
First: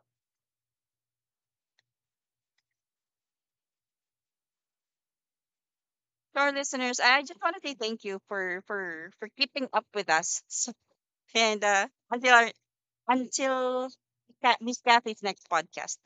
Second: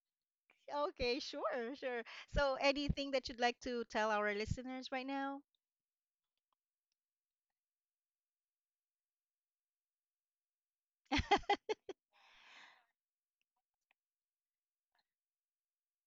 Okay, sure, sure. So, anything that you'd like to tell our listeners right now? To our listeners, I just want to say thank you for keeping up with us. So, and until until Miss Kathy's next podcast.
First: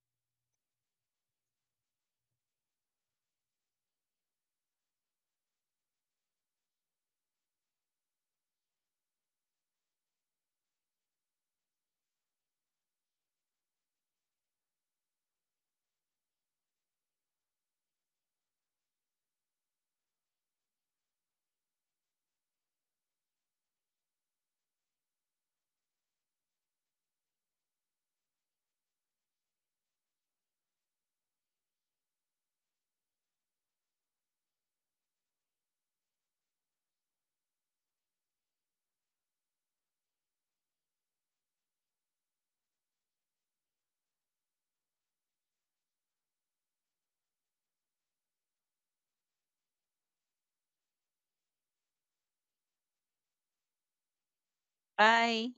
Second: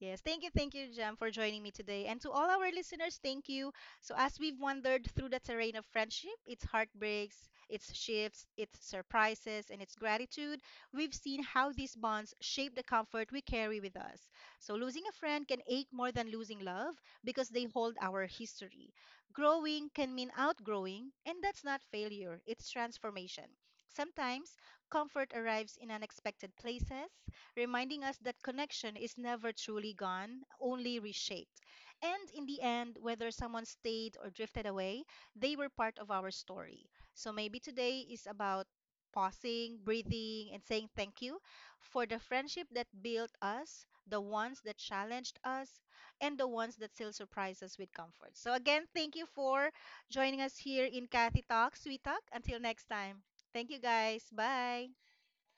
Yes, thank you, Jam, for joining me today. And to all our listeners, thank you. So, as we've wandered through the terrain of friendship, its heartbreaks, its shifts, its surprises, and its gratitude, we've seen how these bonds shape the comfort we carry with us. So, losing a friend can ache more than losing love because they hold our history. Growing can mean outgrowing, and that's not failure, it's transformation. Sometimes comfort arrives in unexpected places, reminding us that connection is never truly gone, only reshaped. And in the end, whether someone stayed or drifted away, they were part of our story. So maybe today is about pausing, breathing, and saying thank you for the friendship that built us, the ones that challenged us, and the ones that still surprise us with comfort. So again, thank you for joining us here in Kathy Talks, Sweet Talk. Until next time. Thank you, guys. Bye. Bye.